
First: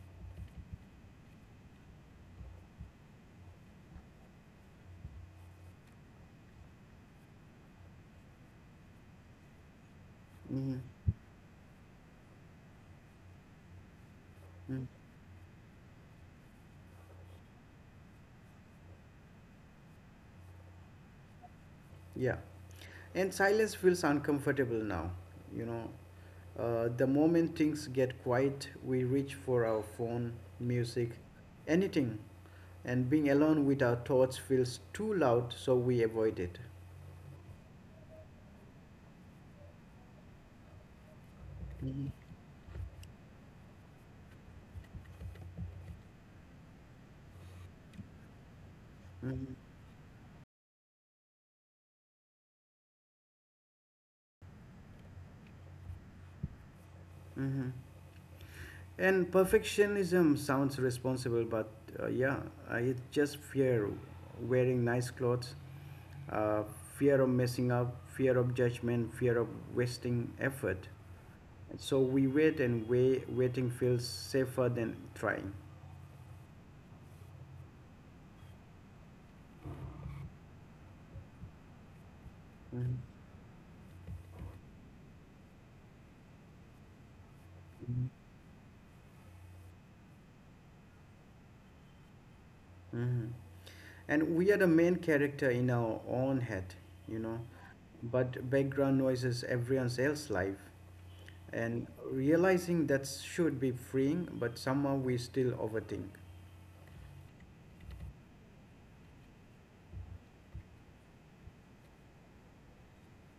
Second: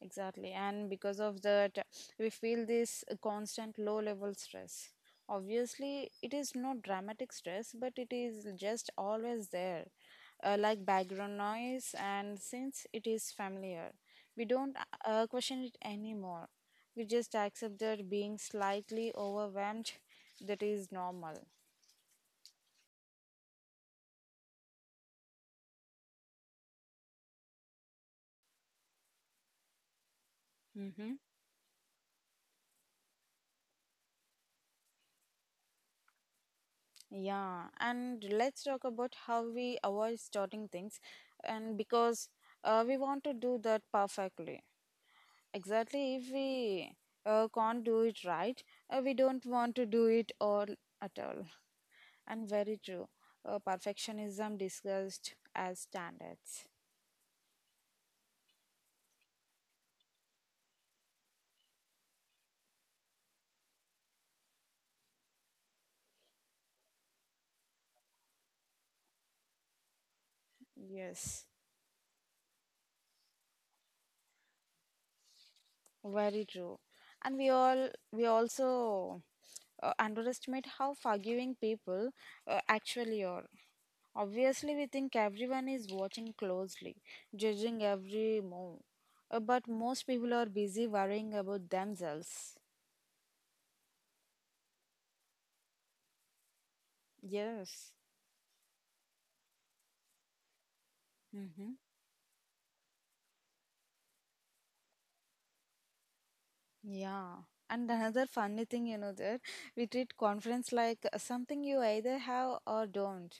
Speaker 1: exactly. And because of that, we feel this constant low level stress. Obviously, it is not dramatic stress, but it is just always there,
Speaker 2: Mm-hmm.
Speaker 1: like background noise. And since it is familiar, we don't
Speaker 2: Mm.
Speaker 1: question it anymore. We just accept that being slightly overwhelmed, that is normal.
Speaker 2: Yeah. And silence feels uncomfortable now, you know, the moment things get quiet, we reach for our phone, music,
Speaker 1: Mhm.
Speaker 2: anything. And being alone with our thoughts feels too loud, so we avoid it.
Speaker 1: Yeah, and let's talk about how we avoid starting things, and
Speaker 2: Mhm,
Speaker 1: because we want to do that perfectly. Exactly, if we can't do it right, we don't
Speaker 2: mhm,
Speaker 1: want to do it all at all. And very true, perfectionism discussed as standards.
Speaker 2: mhm. And perfectionism sounds responsible, but yeah, it's just fear wearing nice clothes, uh, fear of messing up, fear of judgment, fear of wasting effort.
Speaker 1: Yes,
Speaker 2: So we wait and wait, waiting feels safer than trying.
Speaker 1: very true. And we also underestimate how forgiving people
Speaker 2: Mhm.
Speaker 1: actually are. Obviously, we think everyone is watching closely, judging every move. But most people are busy worrying about themselves.
Speaker 2: Mhm. And we are the main character in our own head, you know,
Speaker 1: Yes.
Speaker 2: but background noise is everyone else's life.
Speaker 1: Mm-hmm.
Speaker 2: And realizing that should be freeing, but somehow we still overthink.
Speaker 1: Yeah. And another funny thing, you know, that we treat conference like something you either have or don't.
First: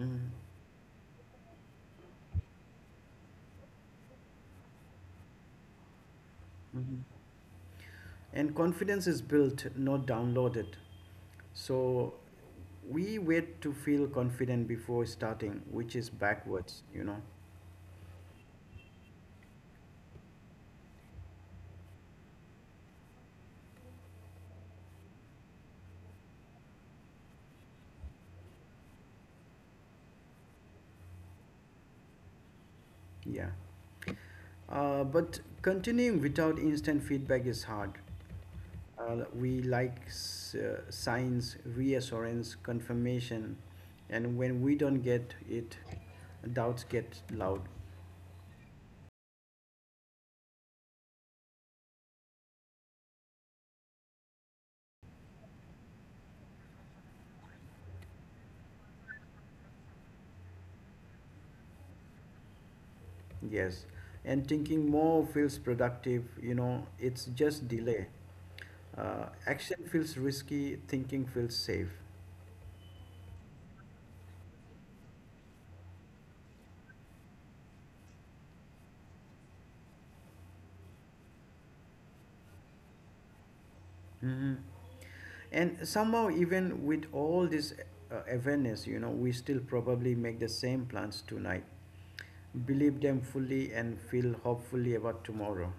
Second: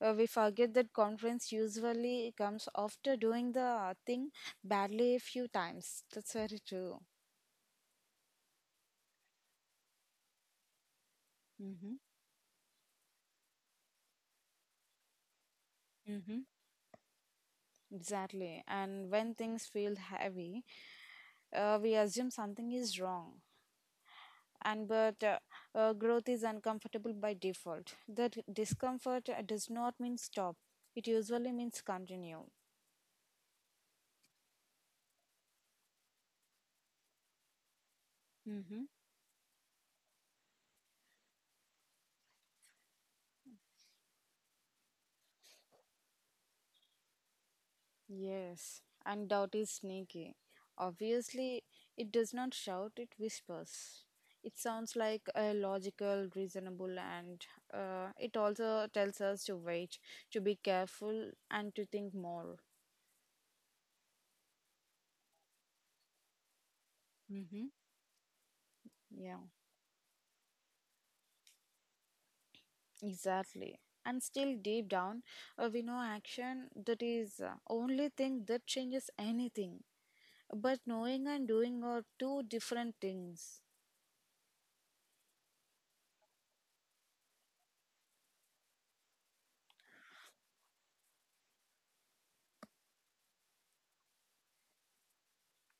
Speaker 1: We forget that conference usually comes after doing the thing badly a few times. That's very true.
Speaker 2: Mhm. And confidence is built, not downloaded.
Speaker 1: Mm-hmm.
Speaker 2: So we wait to feel confident before starting, which is
Speaker 1: Mm-hmm.
Speaker 2: backwards.
Speaker 1: Exactly. And when things feel heavy, we assume something is wrong, and but growth is uncomfortable by default. That discomfort does not mean stop, it usually means continue.
Speaker 2: Yeah. But continuing without instant feedback is hard.
Speaker 1: Mm-hmm.
Speaker 2: We like signs, reassurance, confirmation, and when we don't get it, doubts get loud.
Speaker 1: Yes, and doubt is sneaky, obviously. It does not shout, it whispers. It sounds like a logical, reasonable, and it also tells us to wait, to be careful, and to think more.
Speaker 2: Yes, and thinking more feels productive. It's
Speaker 1: Mm-hmm.
Speaker 2: just delay.
Speaker 1: Yeah.
Speaker 2: Action feels risky. Thinking feels safe.
Speaker 1: Exactly. And still, deep down, we know action, that is only thing that changes anything. But knowing and doing are two different things.
Speaker 2: Hmm. And somehow, even with all this awareness, we still probably make the same plans tonight, believe them fully, and feel hopefully about tomorrow.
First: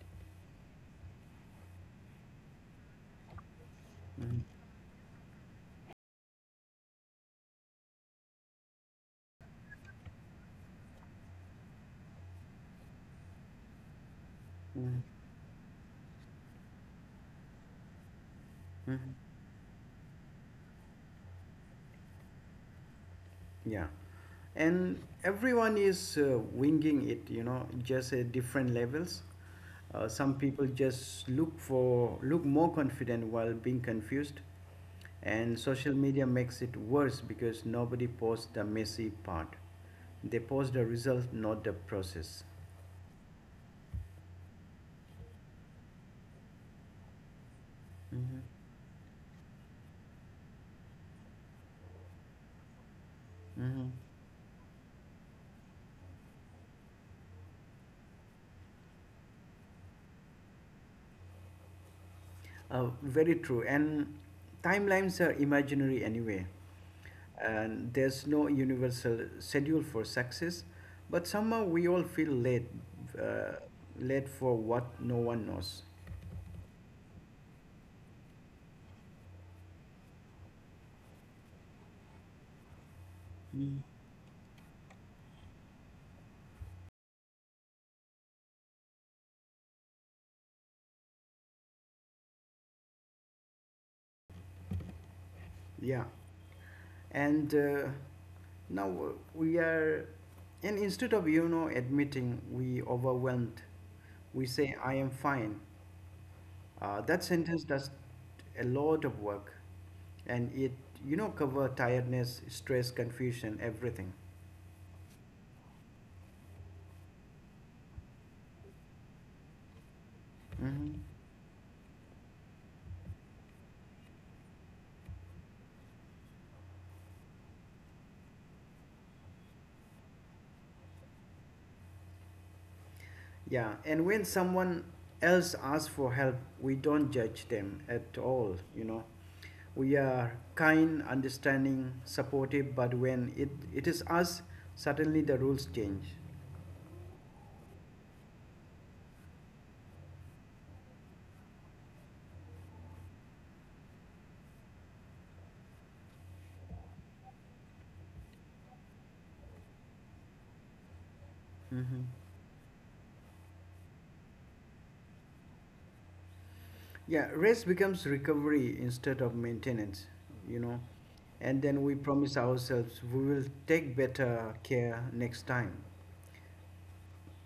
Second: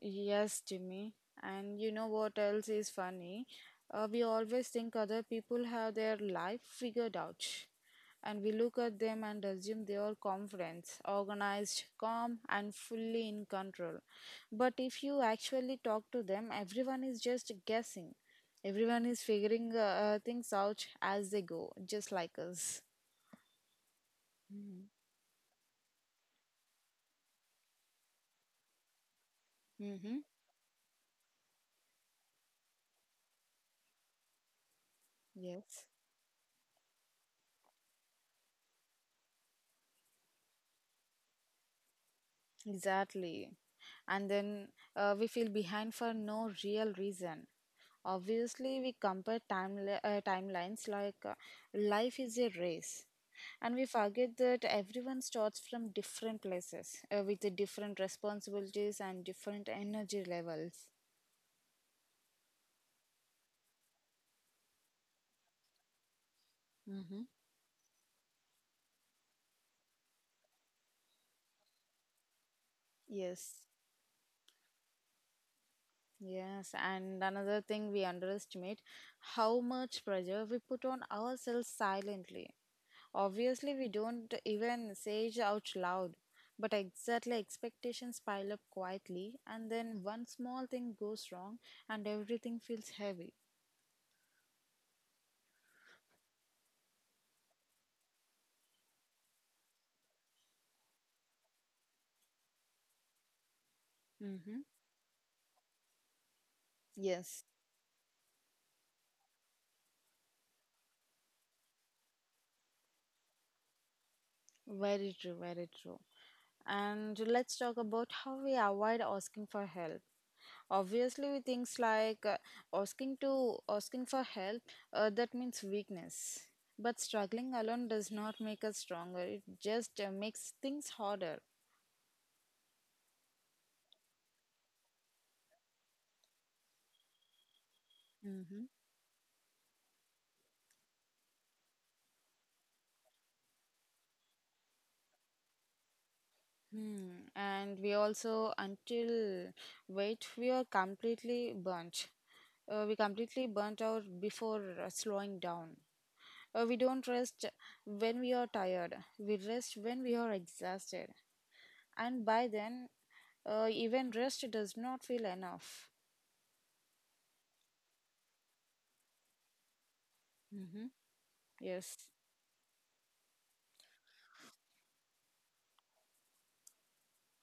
Speaker 1: Yes, Jimmy. And you know what else is funny? We
Speaker 2: Mhm.
Speaker 1: always think other people have their life figured out. And we look at them and assume they are confident, organized, calm, and fully in control. But if you actually talk to them, everyone is just guessing. Everyone
Speaker 2: Mhm.
Speaker 1: is figuring things out as they go, just like us.
Speaker 2: Yeah,
Speaker 1: Mm-hmm.
Speaker 2: and everyone is winging it, just at different levels.
Speaker 1: Mm-hmm.
Speaker 2: Some people just look more confident while being confused, and
Speaker 1: Yes.
Speaker 2: social media makes it worse because nobody posts the messy part. They post the result, not the process.
Speaker 1: Exactly. And then we feel behind for no real reason.
Speaker 2: Mm-hmm.
Speaker 1: Obviously, we compare timelines like life is a race. And we
Speaker 2: Mm-hmm.
Speaker 1: forget that everyone starts from different places with the different responsibilities and different energy levels.
Speaker 2: Very true. And timelines are imaginary anyway.
Speaker 1: Mm-hmm.
Speaker 2: And there's no universal schedule for success, but somehow we all feel late, uh,
Speaker 1: Yes,
Speaker 2: late for what no one knows.
Speaker 1: yes. And another thing we underestimate how much pressure we put on ourselves silently. Obviously,
Speaker 2: Mm.
Speaker 1: we don't even say it out loud, but exactly expectations pile up quietly, and then one small thing goes wrong, and everything feels heavy.
Speaker 2: Yeah, and now we are and instead of admitting we overwhelmed, we
Speaker 1: Mm-hmm.
Speaker 2: say I am fine. That
Speaker 1: Yes,
Speaker 2: sentence does a lot of work, and it cover tiredness stress confusion everything.
Speaker 1: very true, very true. And let's talk about how we avoid asking for help.
Speaker 2: Hmm.
Speaker 1: Obviously, with things like asking for help, that means weakness. But struggling alone does not make us stronger. It just makes things harder.
Speaker 2: Yeah, and when someone else asks for help, we don't judge them at all,
Speaker 1: Mm-hmm.
Speaker 2: you know. We are kind, understanding, supportive, but when it is us, suddenly the rules change.
Speaker 1: Hmm. And we also until wait we are completely burnt. We completely burnt out before slowing down. We don't rest when we are tired. We rest when we are exhausted.
Speaker 2: Hmm.
Speaker 1: And by then, even rest does not feel enough.
Speaker 2: Yeah, rest becomes recovery instead of maintenance, you know.
Speaker 1: Mm-hmm.
Speaker 2: And then we
Speaker 1: Yes,
Speaker 2: promise ourselves we will take better care next time.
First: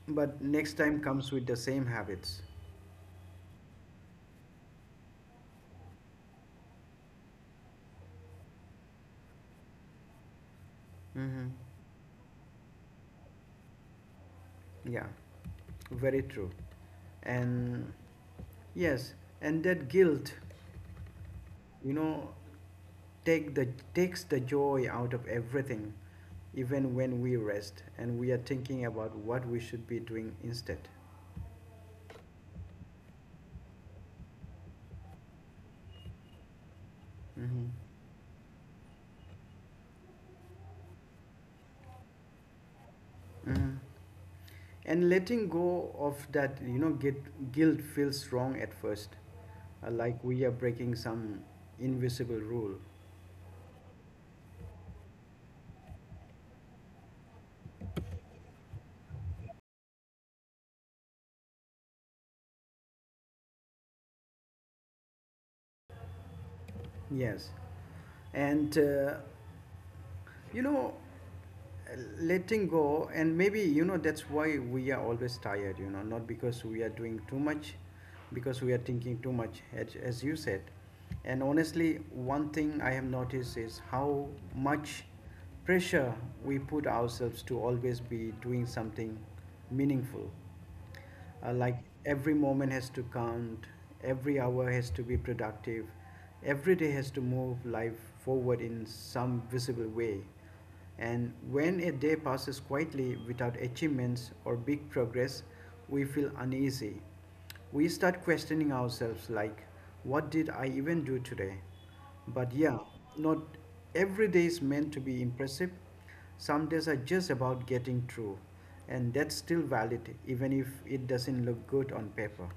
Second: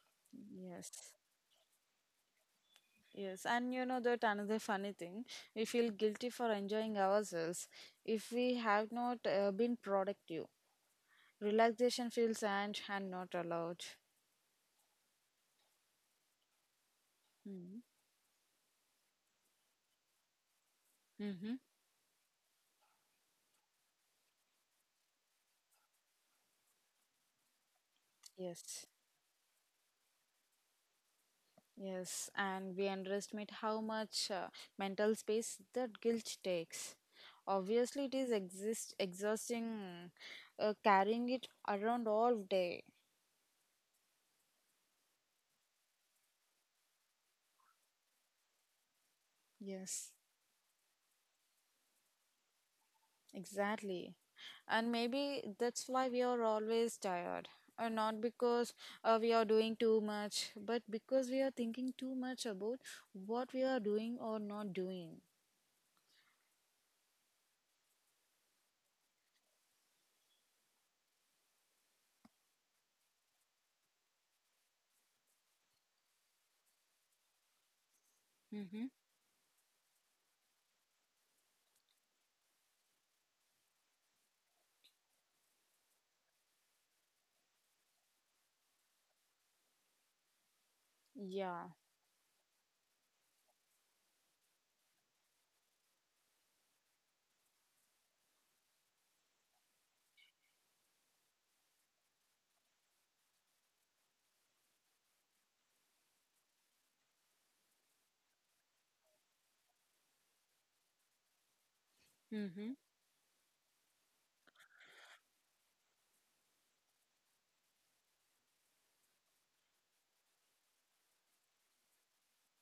Speaker 2: But next time
Speaker 1: yes,
Speaker 2: comes with the same habits.
Speaker 1: yes. And you know that another funny thing, we feel guilty for enjoying ourselves if we have not been productive.
Speaker 2: Hmm.
Speaker 1: Relaxation feels earned and not allowed.
Speaker 2: Yeah, very true.
Speaker 1: Mm.
Speaker 2: And yes, and that guilt,
Speaker 1: Mm-hmm.
Speaker 2: you know, take the takes the joy out of everything, even when we rest and we are thinking
Speaker 1: Yes,
Speaker 2: about what we should be doing instead.
Speaker 1: yes, and we underestimate how much mental space that guilt takes.
Speaker 2: Hmm.
Speaker 1: Obviously, it is exist exhausting, carrying it around all day.
Speaker 2: Hmm. And letting go of that, guilt feels wrong at first,
Speaker 1: Yes,
Speaker 2: like we are breaking some invisible rule.
Speaker 1: exactly, and maybe that's why we are always tired. Not because we are doing too much, but because we are thinking too much about what we are doing or not doing.
Speaker 2: Yes, and you know letting go, and maybe that's why we are always tired, not because we are doing too much, because we are thinking too much, as you said. And honestly one thing I have noticed is how much pressure we put ourselves to always be doing something meaningful,
Speaker 1: Yeah,
Speaker 2: like every moment has to count, every hour has to be productive, every day has to move life forward in some visible way. And when a day passes quietly without achievements or big progress, we feel uneasy. We start questioning ourselves like, what did I even do today? But
Speaker 1: mm-hmm,
Speaker 2: yeah, not every day is meant to be impressive. Some days are just about getting through, and that's still valid even if it doesn't look good on paper.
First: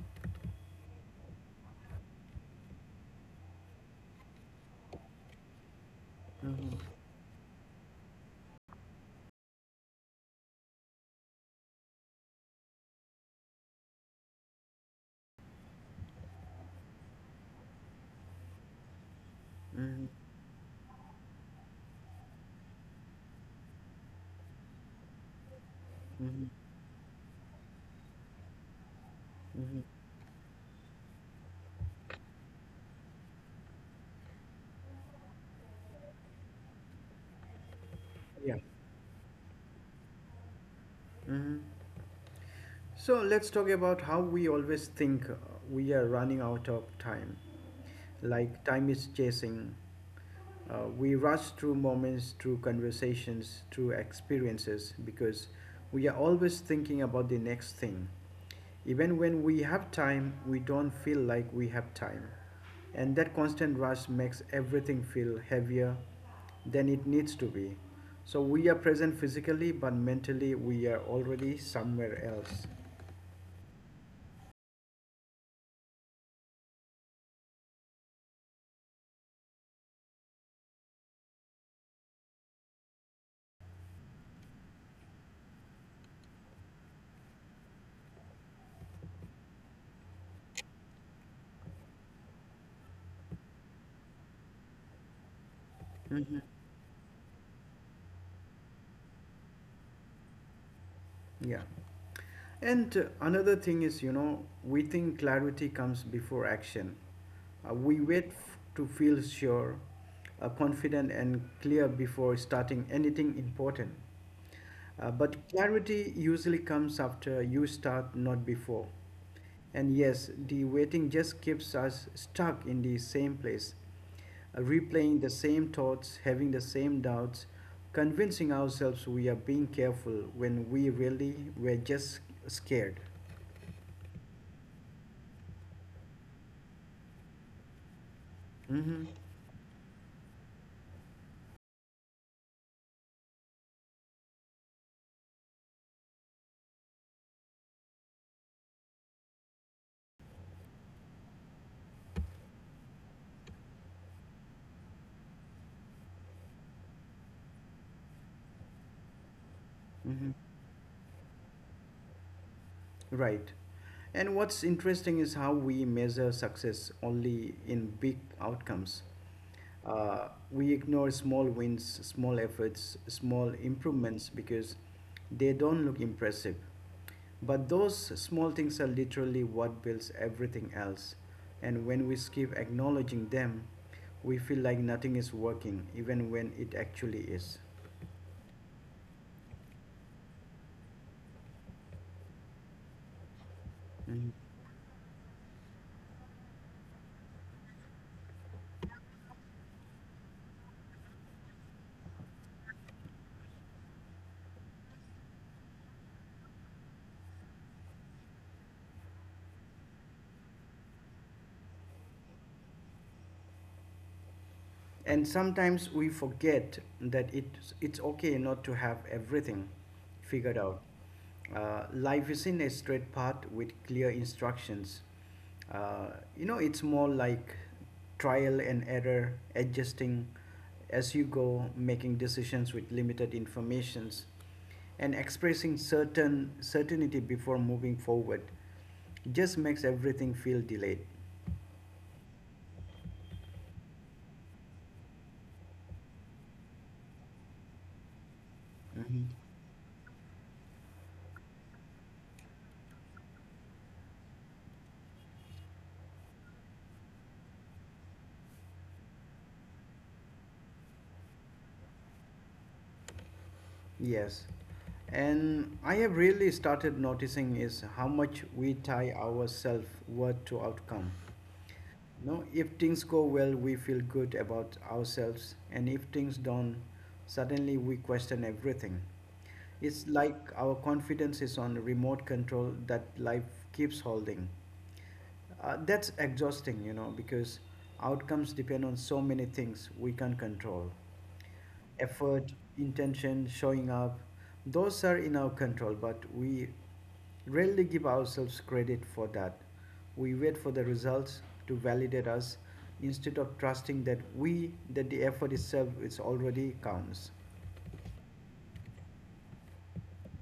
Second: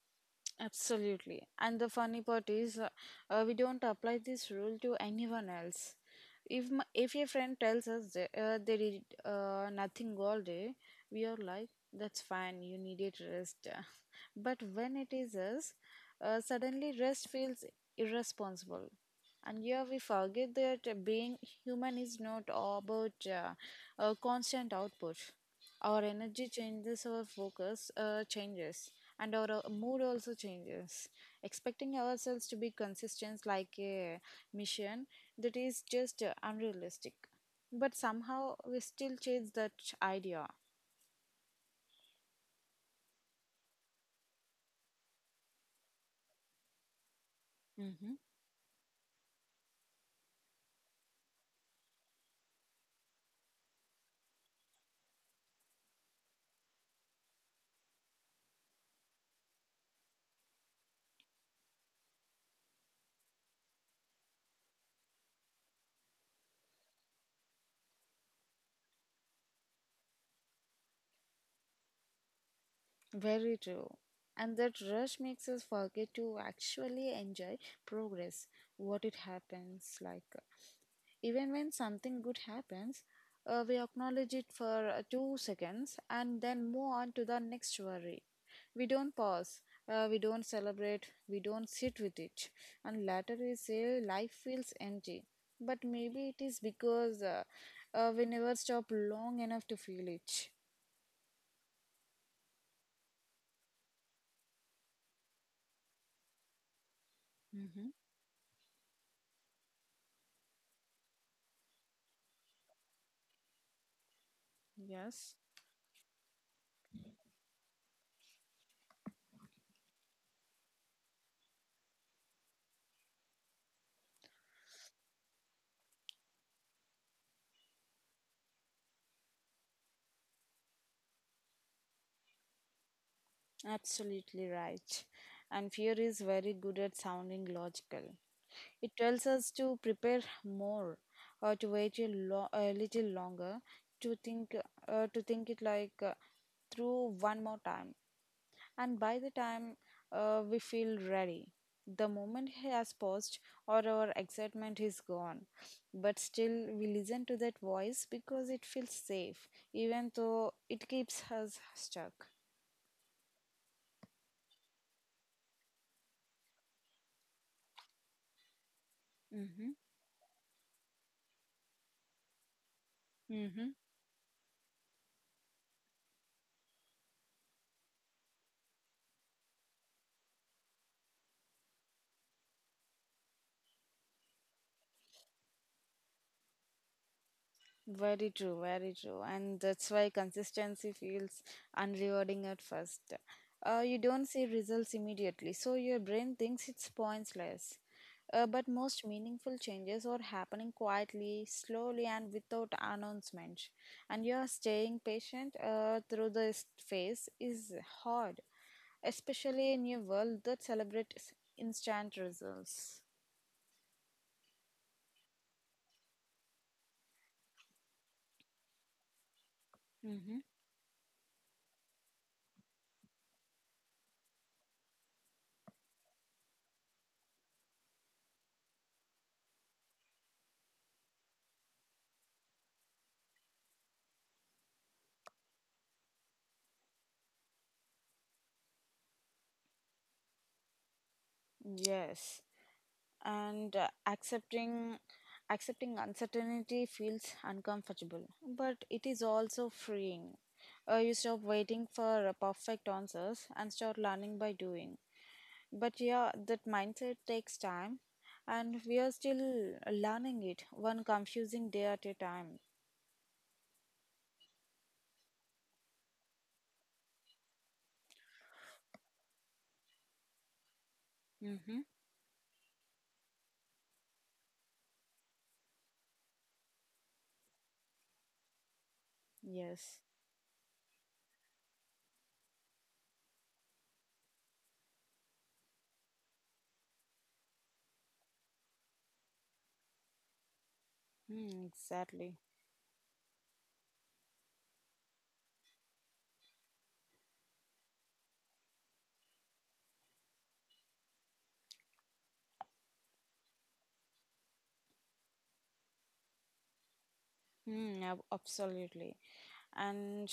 Speaker 1: absolutely. And the funny part is, we don't apply this rule to anyone else.
Speaker 2: Mm-hmm.
Speaker 1: If your friend tells us that, they did nothing all day, we are like, that's fine, you needed rest. But when it is us, suddenly rest feels irresponsible. And yeah,
Speaker 2: Mm-hmm.
Speaker 1: we forget that being human is not all about constant output. Our
Speaker 2: Mm-hmm.
Speaker 1: energy changes, our focus changes, and our
Speaker 2: Mm-hmm.
Speaker 1: mood also changes. Expecting ourselves to be consistent like a mission, that is just unrealistic. But
Speaker 2: Yeah.
Speaker 1: somehow we still chase that idea.
Speaker 2: Mm-hmm. So let's talk about how we always think we are running out of time.
Speaker 1: Hmm.
Speaker 2: Like time is chasing. We rush through moments, through conversations, through experiences because we are always thinking about the next thing. Even when we have time, we don't feel like we have time. And that constant rush makes everything feel heavier than it needs to be. So we are present physically, but mentally we are already somewhere else.
Speaker 1: Very true. And that rush makes us forget to actually enjoy progress, what it happens like. Even when something good happens, we acknowledge it for 2 seconds and then move on to the next worry. We don't pause, we don't celebrate, we don't sit with it. And later we say life feels empty. But maybe
Speaker 2: Mm.
Speaker 1: it is because we never stop long enough to feel it.
Speaker 2: Yeah. And another thing is, we think clarity comes before action.
Speaker 1: Hmm.
Speaker 2: We wait to feel sure, confident, and clear before starting anything important. But
Speaker 1: Yes.
Speaker 2: clarity usually comes after you start, not before. And yes, the waiting just keeps us stuck in the same place, replaying the same thoughts, having the same doubts, convincing ourselves we are being careful when we really were just scared.
Speaker 1: Absolutely right. And fear is very good at sounding logical. It
Speaker 2: Mm-hmm.
Speaker 1: tells us to prepare more, or to wait a little longer, to think, to think it through one more time. And by the time we feel ready, the moment has passed or our excitement is gone. But still, we listen to that voice because it feels safe, even
Speaker 2: Mm-hmm.
Speaker 1: though it keeps us stuck.
Speaker 2: Right. And what's interesting is how we measure success only in big outcomes.
Speaker 1: Mm-hmm.
Speaker 2: We ignore small wins, small efforts, small
Speaker 1: Mm-hmm.
Speaker 2: improvements because they don't look impressive. But those small things are literally what builds everything else. And when we skip acknowledging them, we feel like nothing is working, even when it actually is.
Speaker 1: Very true, very true. And that's why consistency feels unrewarding at first. You
Speaker 2: Mhm.
Speaker 1: don't see results immediately, so your brain thinks it's pointless. But most meaningful changes are happening quietly, slowly, and without announcement. And you are staying patient through this phase is hard, especially in a world that celebrates instant results.
Speaker 2: And sometimes we forget that it's okay not to have everything
Speaker 1: Hmm.
Speaker 2: figured out. Life isn't a straight path with clear instructions. Uh, it's more like trial and error, adjusting as you go, making decisions with limited informations, and expressing certainty before moving forward. Just makes everything feel delayed.
Speaker 1: Yes. and Accepting uncertainty feels uncomfortable, but it
Speaker 2: Mhm.
Speaker 1: is also freeing. You stop waiting for perfect answers and start learning by doing, but yeah, that mindset takes time, and we are still learning it one confusing day at a time.
Speaker 2: Yes. And I have really started noticing is how much we tie our self worth to outcome.
Speaker 1: Mm-hmm.
Speaker 2: No, if things go well, we feel good about ourselves, and if things don't, suddenly we question everything. It's
Speaker 1: Yes.
Speaker 2: like our confidence is on remote control that life keeps holding. That's exhausting, because outcomes depend on so many things we can't control,
Speaker 1: Mm, exactly.
Speaker 2: effort, intention, showing up, those are in our control, but we rarely give ourselves credit for that. We wait for the results to validate us instead of trusting that the effort itself is already counts.
Speaker 1: Hmm. Absolutely. And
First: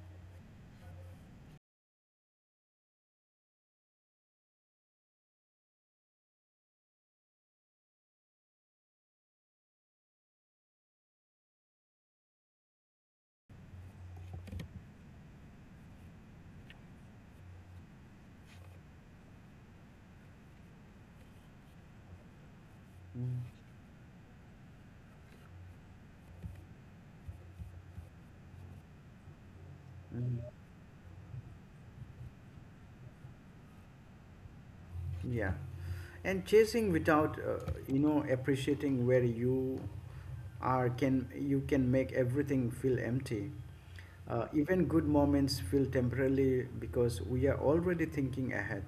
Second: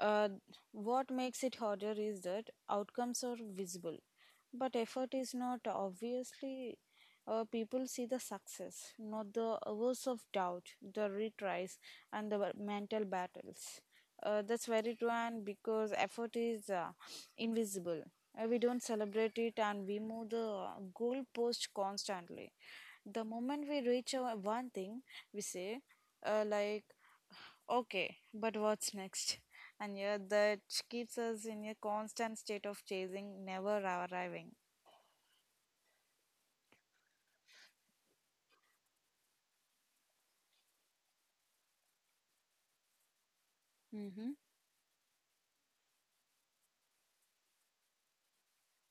Speaker 1: uh, what makes it harder is that outcomes are visible, but effort is not. Obviously, people see the success, not the hours of doubt, the retries, and the mental battles. That's very true, and because effort is invisible, we don't celebrate it and we move the goalpost constantly. The moment we reach our one thing, we say, uh, like Okay, but what's next? And yeah,
Speaker 2: Mhm.
Speaker 1: that keeps us in a constant state of chasing, never arriving.
Speaker 2: Yeah. And chasing without, appreciating where you are can you can make everything feel empty.
Speaker 1: Mm-hmm.
Speaker 2: Even good moments feel temporarily because we are already thinking ahead.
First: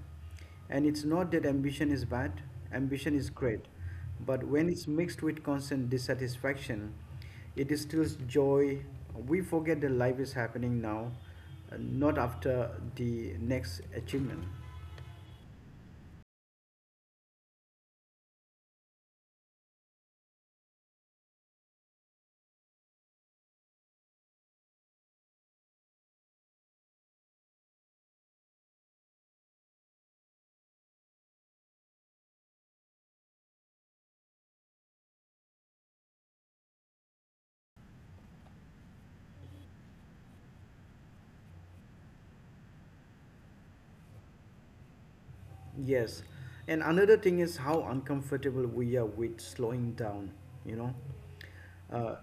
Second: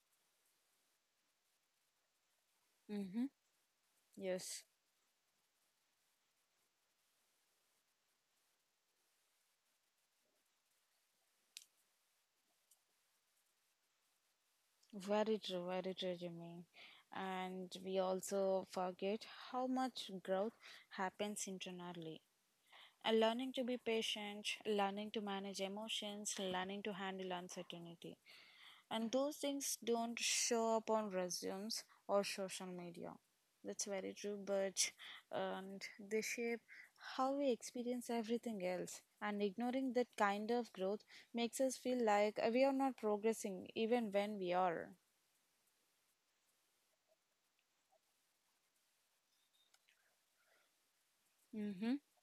Speaker 2: And it's not that ambition is bad, ambition
Speaker 1: Mm-hmm.
Speaker 2: is great. But
Speaker 1: Yes.
Speaker 2: when it's mixed with constant dissatisfaction, it distills joy. We forget that life is happening now, not after the next achievement.
Speaker 1: Very true, Jimmy. And we also forget how much growth happens internally. And learning to be patient, learning to manage emotions, learning to handle uncertainty. And those things don't show up on resumes or social media. That's very true, but and they shape how we experience everything else. And ignoring that kind of growth makes us feel like we are not progressing, even when we are.
Speaker 2: Yes. And another thing is how uncomfortable we are with slowing down, you know.
Speaker 1: Mm-hmm.
Speaker 2: Uh,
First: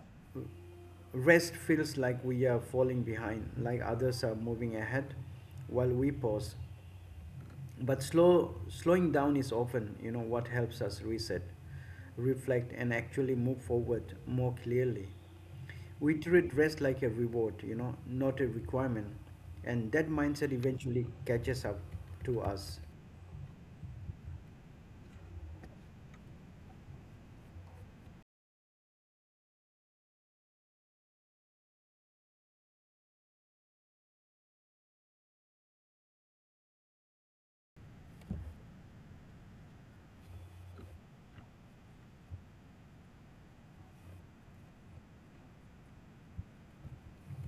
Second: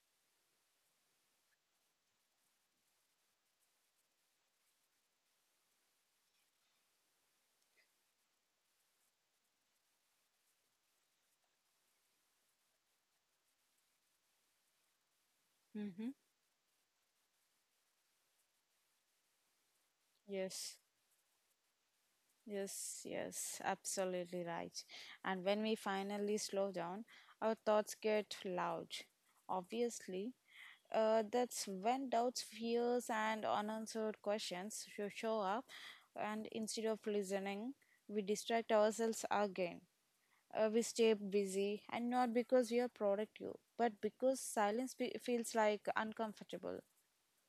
Speaker 2: Rest feels like we are falling behind, like others are moving ahead while we pause. But slowing down is often, what helps us reset, reflect and actually move forward more clearly.
Speaker 1: Mm-hmm.
Speaker 2: We treat rest like a reward, not a requirement. And that mindset
Speaker 1: Yes.
Speaker 2: eventually catches up to us.
Speaker 1: Yes, yes, absolutely right. And when we finally slow down, our thoughts get loud. Obviously, that's when doubts, fears, and unanswered questions should show up. And instead of listening, we distract ourselves again. We stay busy, and not because we are productive, but because feels like uncomfortable.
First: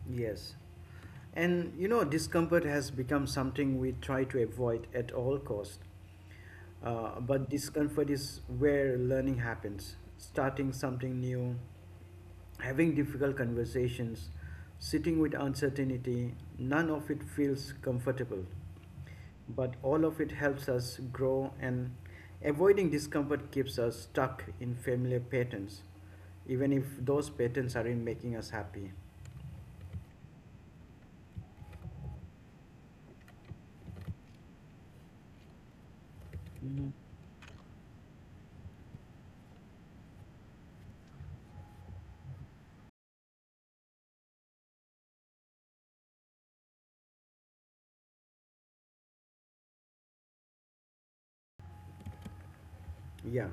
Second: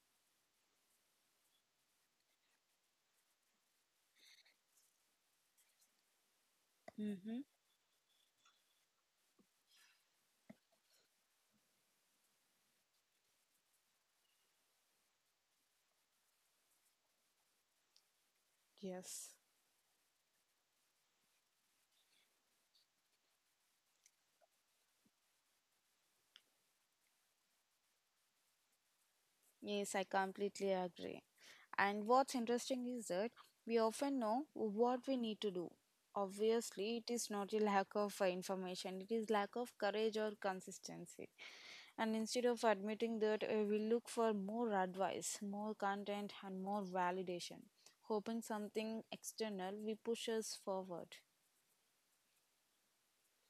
Speaker 2: Yes. And you know, discomfort has become something we try to avoid at all cost.
Speaker 1: Mm-hmm.
Speaker 2: But discomfort is where learning happens. Starting something new, having difficult conversations, sitting with uncertainty, none of it feels comfortable.
Speaker 1: Yes.
Speaker 2: But all of it helps us grow, and avoiding discomfort keeps us stuck in familiar patterns, even if those patterns aren't making us happy.
Speaker 1: Yes, I completely agree. And what's interesting is that we often know what we need to do. Obviously, it is not a lack of information, it is lack of courage or consistency. And instead of admitting that, we look for more advice, more content, and more validation, hoping something external will push us forward.
Speaker 2: Yeah.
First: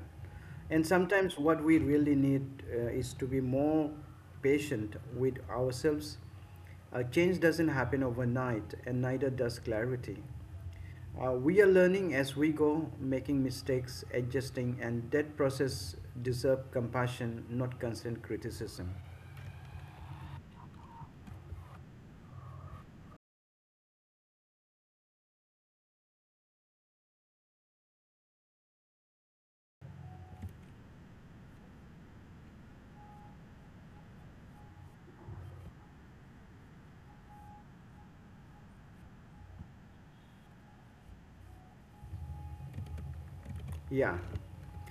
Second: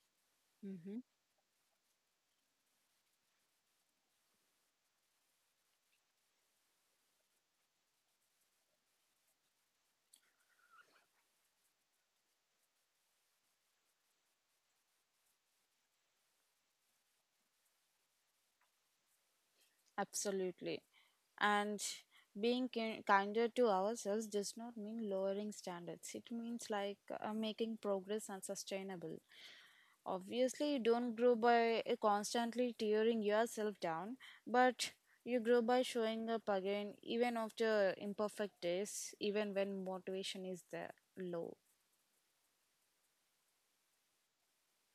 Speaker 2: And sometimes what we really need is to be more patient with ourselves. Change doesn't happen overnight, and neither does clarity. We are learning as we go, making mistakes, adjusting, and that process deserves compassion, not constant criticism.
Speaker 1: Absolutely. And kinder to ourselves does not mean lowering standards. It means like making progress and sustainable. Obviously, you don't grow by constantly tearing yourself down, but you grow by showing up again, even after imperfect days, even when motivation is the low.
Speaker 2: Yeah.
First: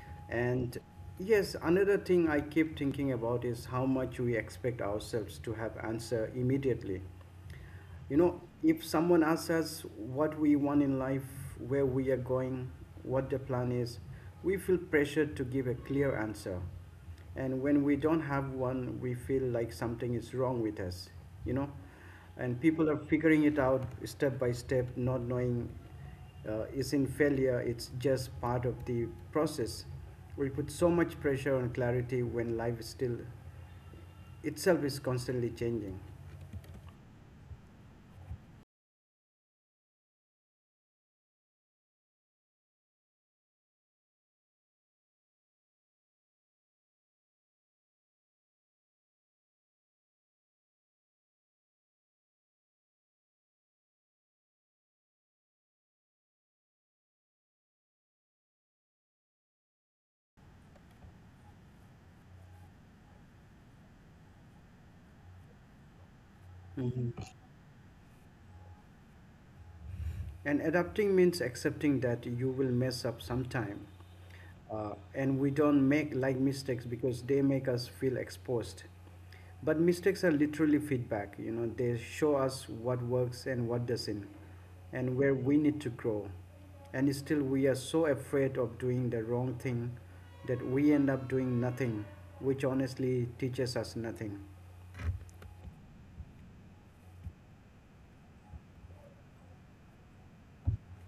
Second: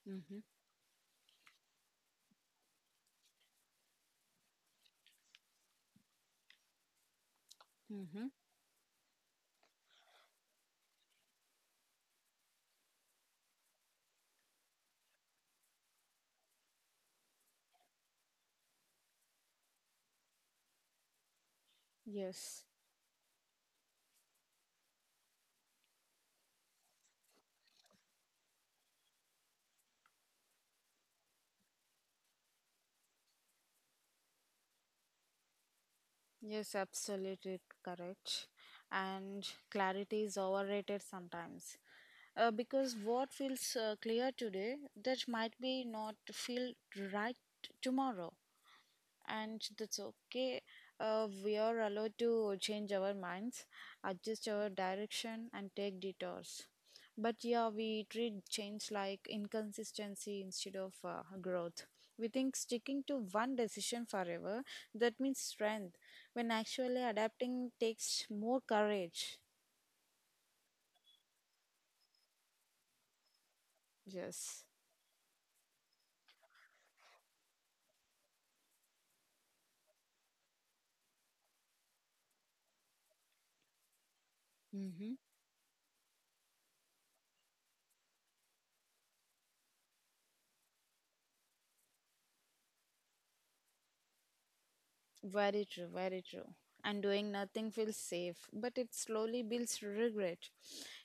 Speaker 1: Mm-hmm.
Speaker 2: And yes, another thing I keep thinking about is how much we expect ourselves to have answer immediately. You
Speaker 1: Mm-hmm.
Speaker 2: know, if someone asks us what we want in life, where we are going, what the plan is, we feel pressured to give a clear answer. And when we don't have one, we feel like something is wrong with us, you know. And
Speaker 1: Yes.
Speaker 2: people are figuring it out step by step, not knowing is in failure, it's just part of the process. We put so much pressure on clarity when life is still itself is constantly changing.
Speaker 1: Yes, absolutely correct. And clarity is overrated sometimes. Because what feels clear today, that might be not feel right tomorrow, and that's okay. We are allowed to change our minds, adjust our direction, and take detours. But yeah, we treat change like inconsistency instead of growth. We think sticking to one decision forever that means strength, when actually adapting takes more courage.
Speaker 2: And adapting means accepting that you will mess up sometime.
Speaker 1: Yes.
Speaker 2: And we don't make like mistakes because they make us feel exposed. But mistakes are literally feedback, they show us what works and what doesn't,
Speaker 1: Mm-hmm.
Speaker 2: and where we need to grow. And still, we are so afraid of doing the wrong thing that we end up doing nothing, which honestly teaches us nothing.
Speaker 1: Very true, very true. And doing nothing feels safe, but it slowly builds regret.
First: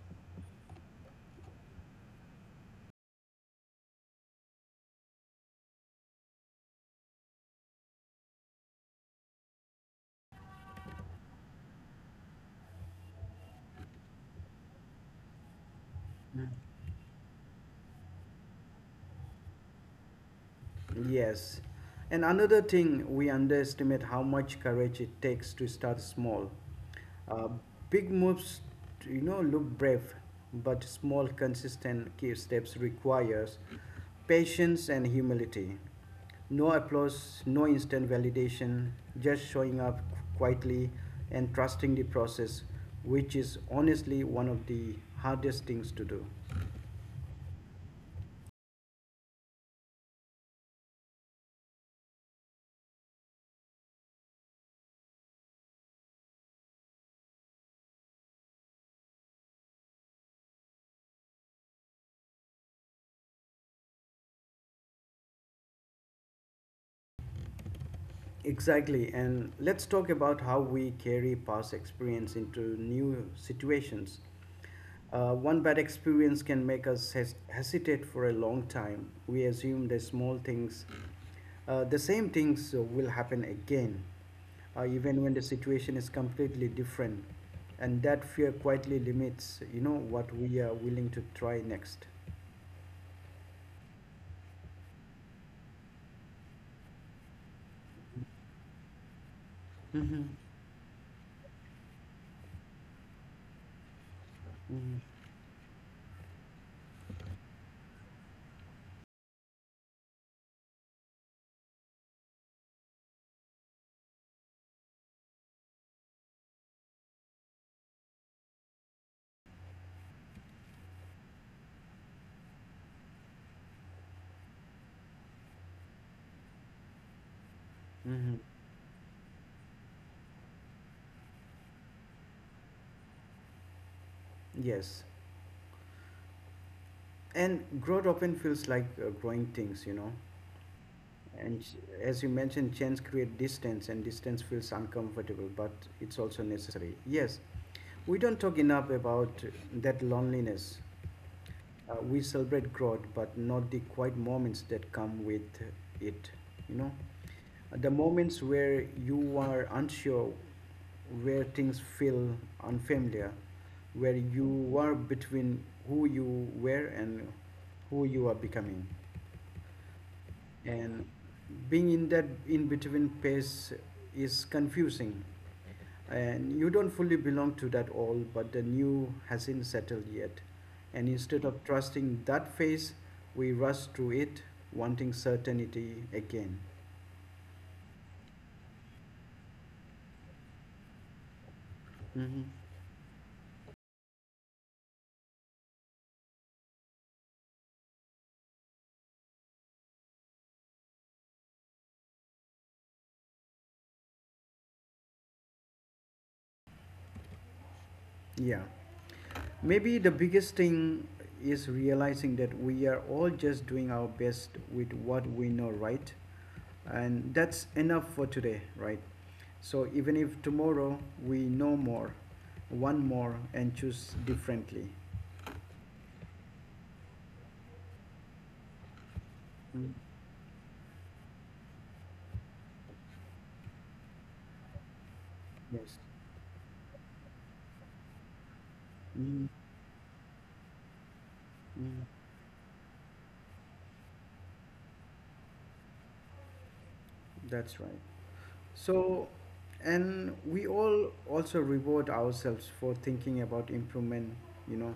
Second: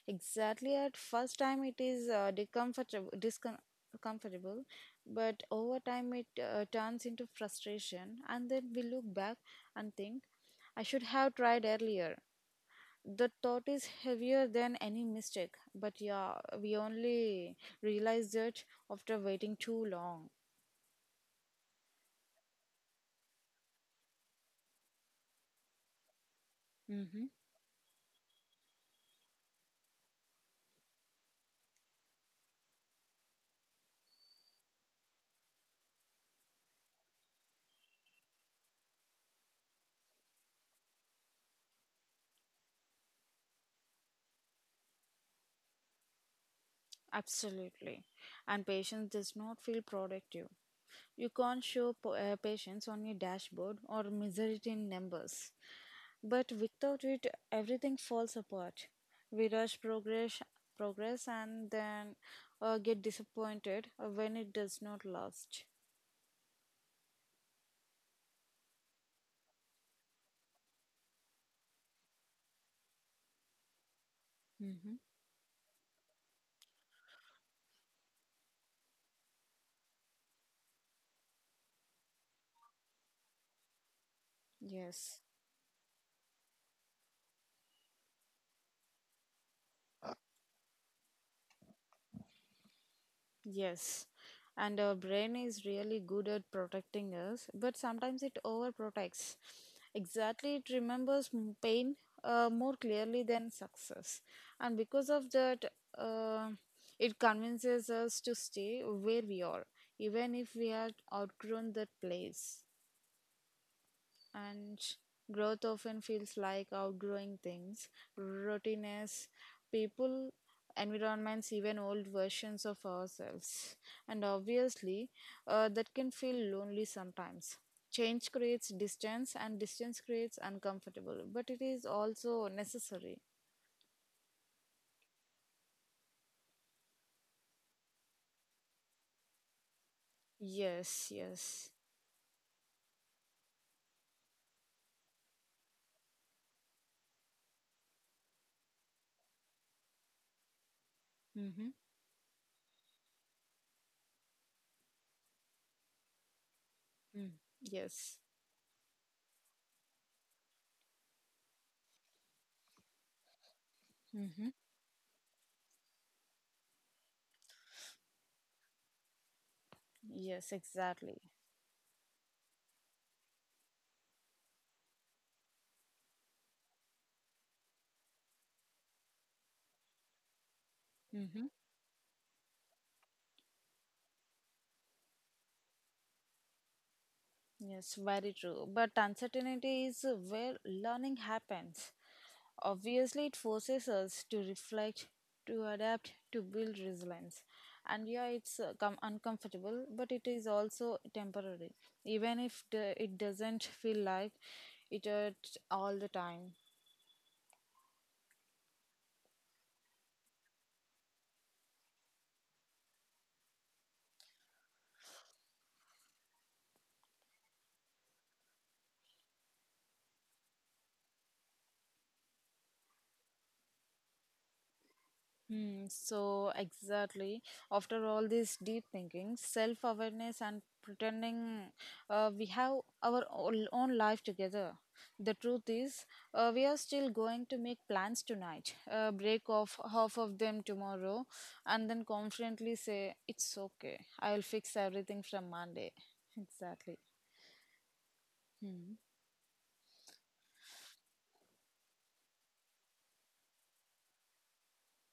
Speaker 1: Exactly, at first time it is discomfortable, but over time it turns into frustration, and then we look back and think, I should have tried earlier. The thought is heavier than any mistake, but yeah, we only realize it after waiting too long.
Speaker 2: Yes. And another thing, we underestimate how much courage it takes to start small.
Speaker 1: Mm-hmm.
Speaker 2: Uh, Big moves, look brave, but small, consistent key steps requires patience and humility. No applause, no instant validation, just showing up quietly and trusting the process, which is honestly one of the hardest things to do.
Speaker 1: Absolutely. And patience does not feel productive. You can't show patience on your dashboard or measure it in numbers. But without it, everything falls apart. We rush progress, and then get disappointed when it does not last.
Speaker 2: Exactly, and let's talk about how we carry past experience into new situations.
Speaker 1: Hmm.
Speaker 2: One bad experience can make us hesitate for a long time. We assume the small things, the same things will happen again,
Speaker 1: Yes.
Speaker 2: even when the situation is completely different. And that fear quietly limits, what we are willing to try next.
Speaker 1: Yes, and our brain is really good at protecting us, but sometimes it overprotects.
Speaker 2: Mm-hmm,
Speaker 1: Exactly, it pain more clearly than success, and because of
Speaker 2: mm-hmm,
Speaker 1: that, uh, it convinces us to stay where we are, even if we have outgrown that place, and growth often feels like outgrowing things, routines, people, environments, even old versions of ourselves. And obviously, that can feel lonely sometimes. Change
Speaker 2: mm-hmm.
Speaker 1: creates distance, and distance creates uncomfortable, but it is also necessary.
Speaker 2: Yes. And growth often feels like growing things,
Speaker 1: Yes,
Speaker 2: And
Speaker 1: yes.
Speaker 2: as you mentioned, chains create distance, and distance feels uncomfortable, but it's also necessary. Yes, we don't talk enough about that loneliness.
Speaker 1: Mm-hmm.
Speaker 2: We celebrate growth, but not the quiet moments that come with it. You know,
Speaker 1: Mm.
Speaker 2: the
Speaker 1: Yes.
Speaker 2: moments where you are unsure, where things feel unfamiliar, where
Speaker 1: Mm-hmm.
Speaker 2: you are between who you were and who you are becoming,
Speaker 1: Yes, exactly.
Speaker 2: and being in that in between phase is confusing, and you don't fully belong to that all but the new hasn't settled yet, and
Speaker 1: Mm-hmm.
Speaker 2: instead of trusting that phase we rush through it wanting certainty again.
Speaker 1: Yes, very true. But uncertainty is where learning happens.
Speaker 2: Hmm.
Speaker 1: Obviously, it forces us to reflect, to adapt, to build resilience. And yeah, it's uncomfortable, but it is also temporary. Even if the, it doesn't feel like it at all the time.
Speaker 2: Yeah. Maybe the biggest thing is realizing that we are all just doing our best with what we know, right? And that's enough for today, right? So even if tomorrow we know more, one more, and choose differently.
Speaker 1: Hmm, so exactly. After all this deep thinking,
Speaker 2: Mm,
Speaker 1: self-awareness and pretending we have own life together. The truth is,
Speaker 2: yes.
Speaker 1: we are still going to make plans tonight, break
Speaker 2: Mm,
Speaker 1: off half of them tomorrow, and then
Speaker 2: mm,
Speaker 1: confidently say, "It's okay, I'll fix everything from Monday." Exactly.
Speaker 2: that's right.
Speaker 1: Hmm.
Speaker 2: So, and we all also reward ourselves for thinking about improvement, you know.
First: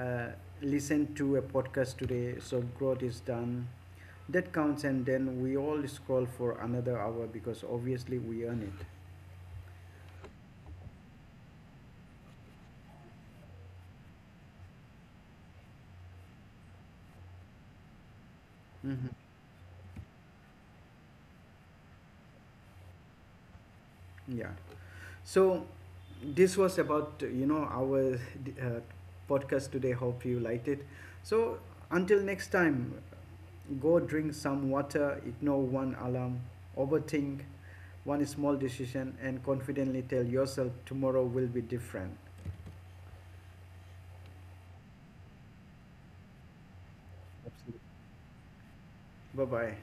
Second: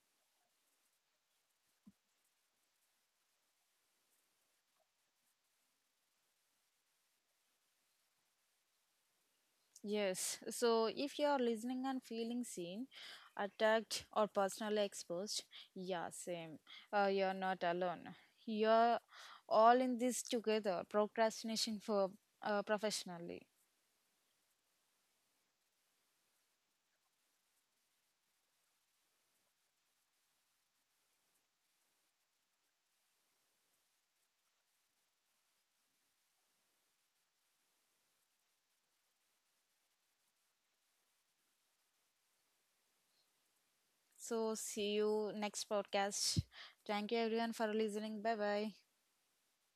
Speaker 2: Uh, Listen to a podcast today, so growth is done. That counts, and then we all scroll for another hour because obviously we earn it.
Speaker 1: Yes, so if you are listening and feeling seen, attacked, or personally exposed, yeah, same. You're not alone. You're
Speaker 2: Hmm.
Speaker 1: all in this together, procrastination for professionally.
Speaker 2: Yeah. So, this was about you know our uh, podcast today. Hope you liked it. So, until next time, go drink some water, ignore one alarm, overthink one small decision, and confidently tell yourself tomorrow will be different.
Speaker 1: So, see you next podcast. Thank you everyone for listening. Bye bye.
Speaker 2: Bye bye.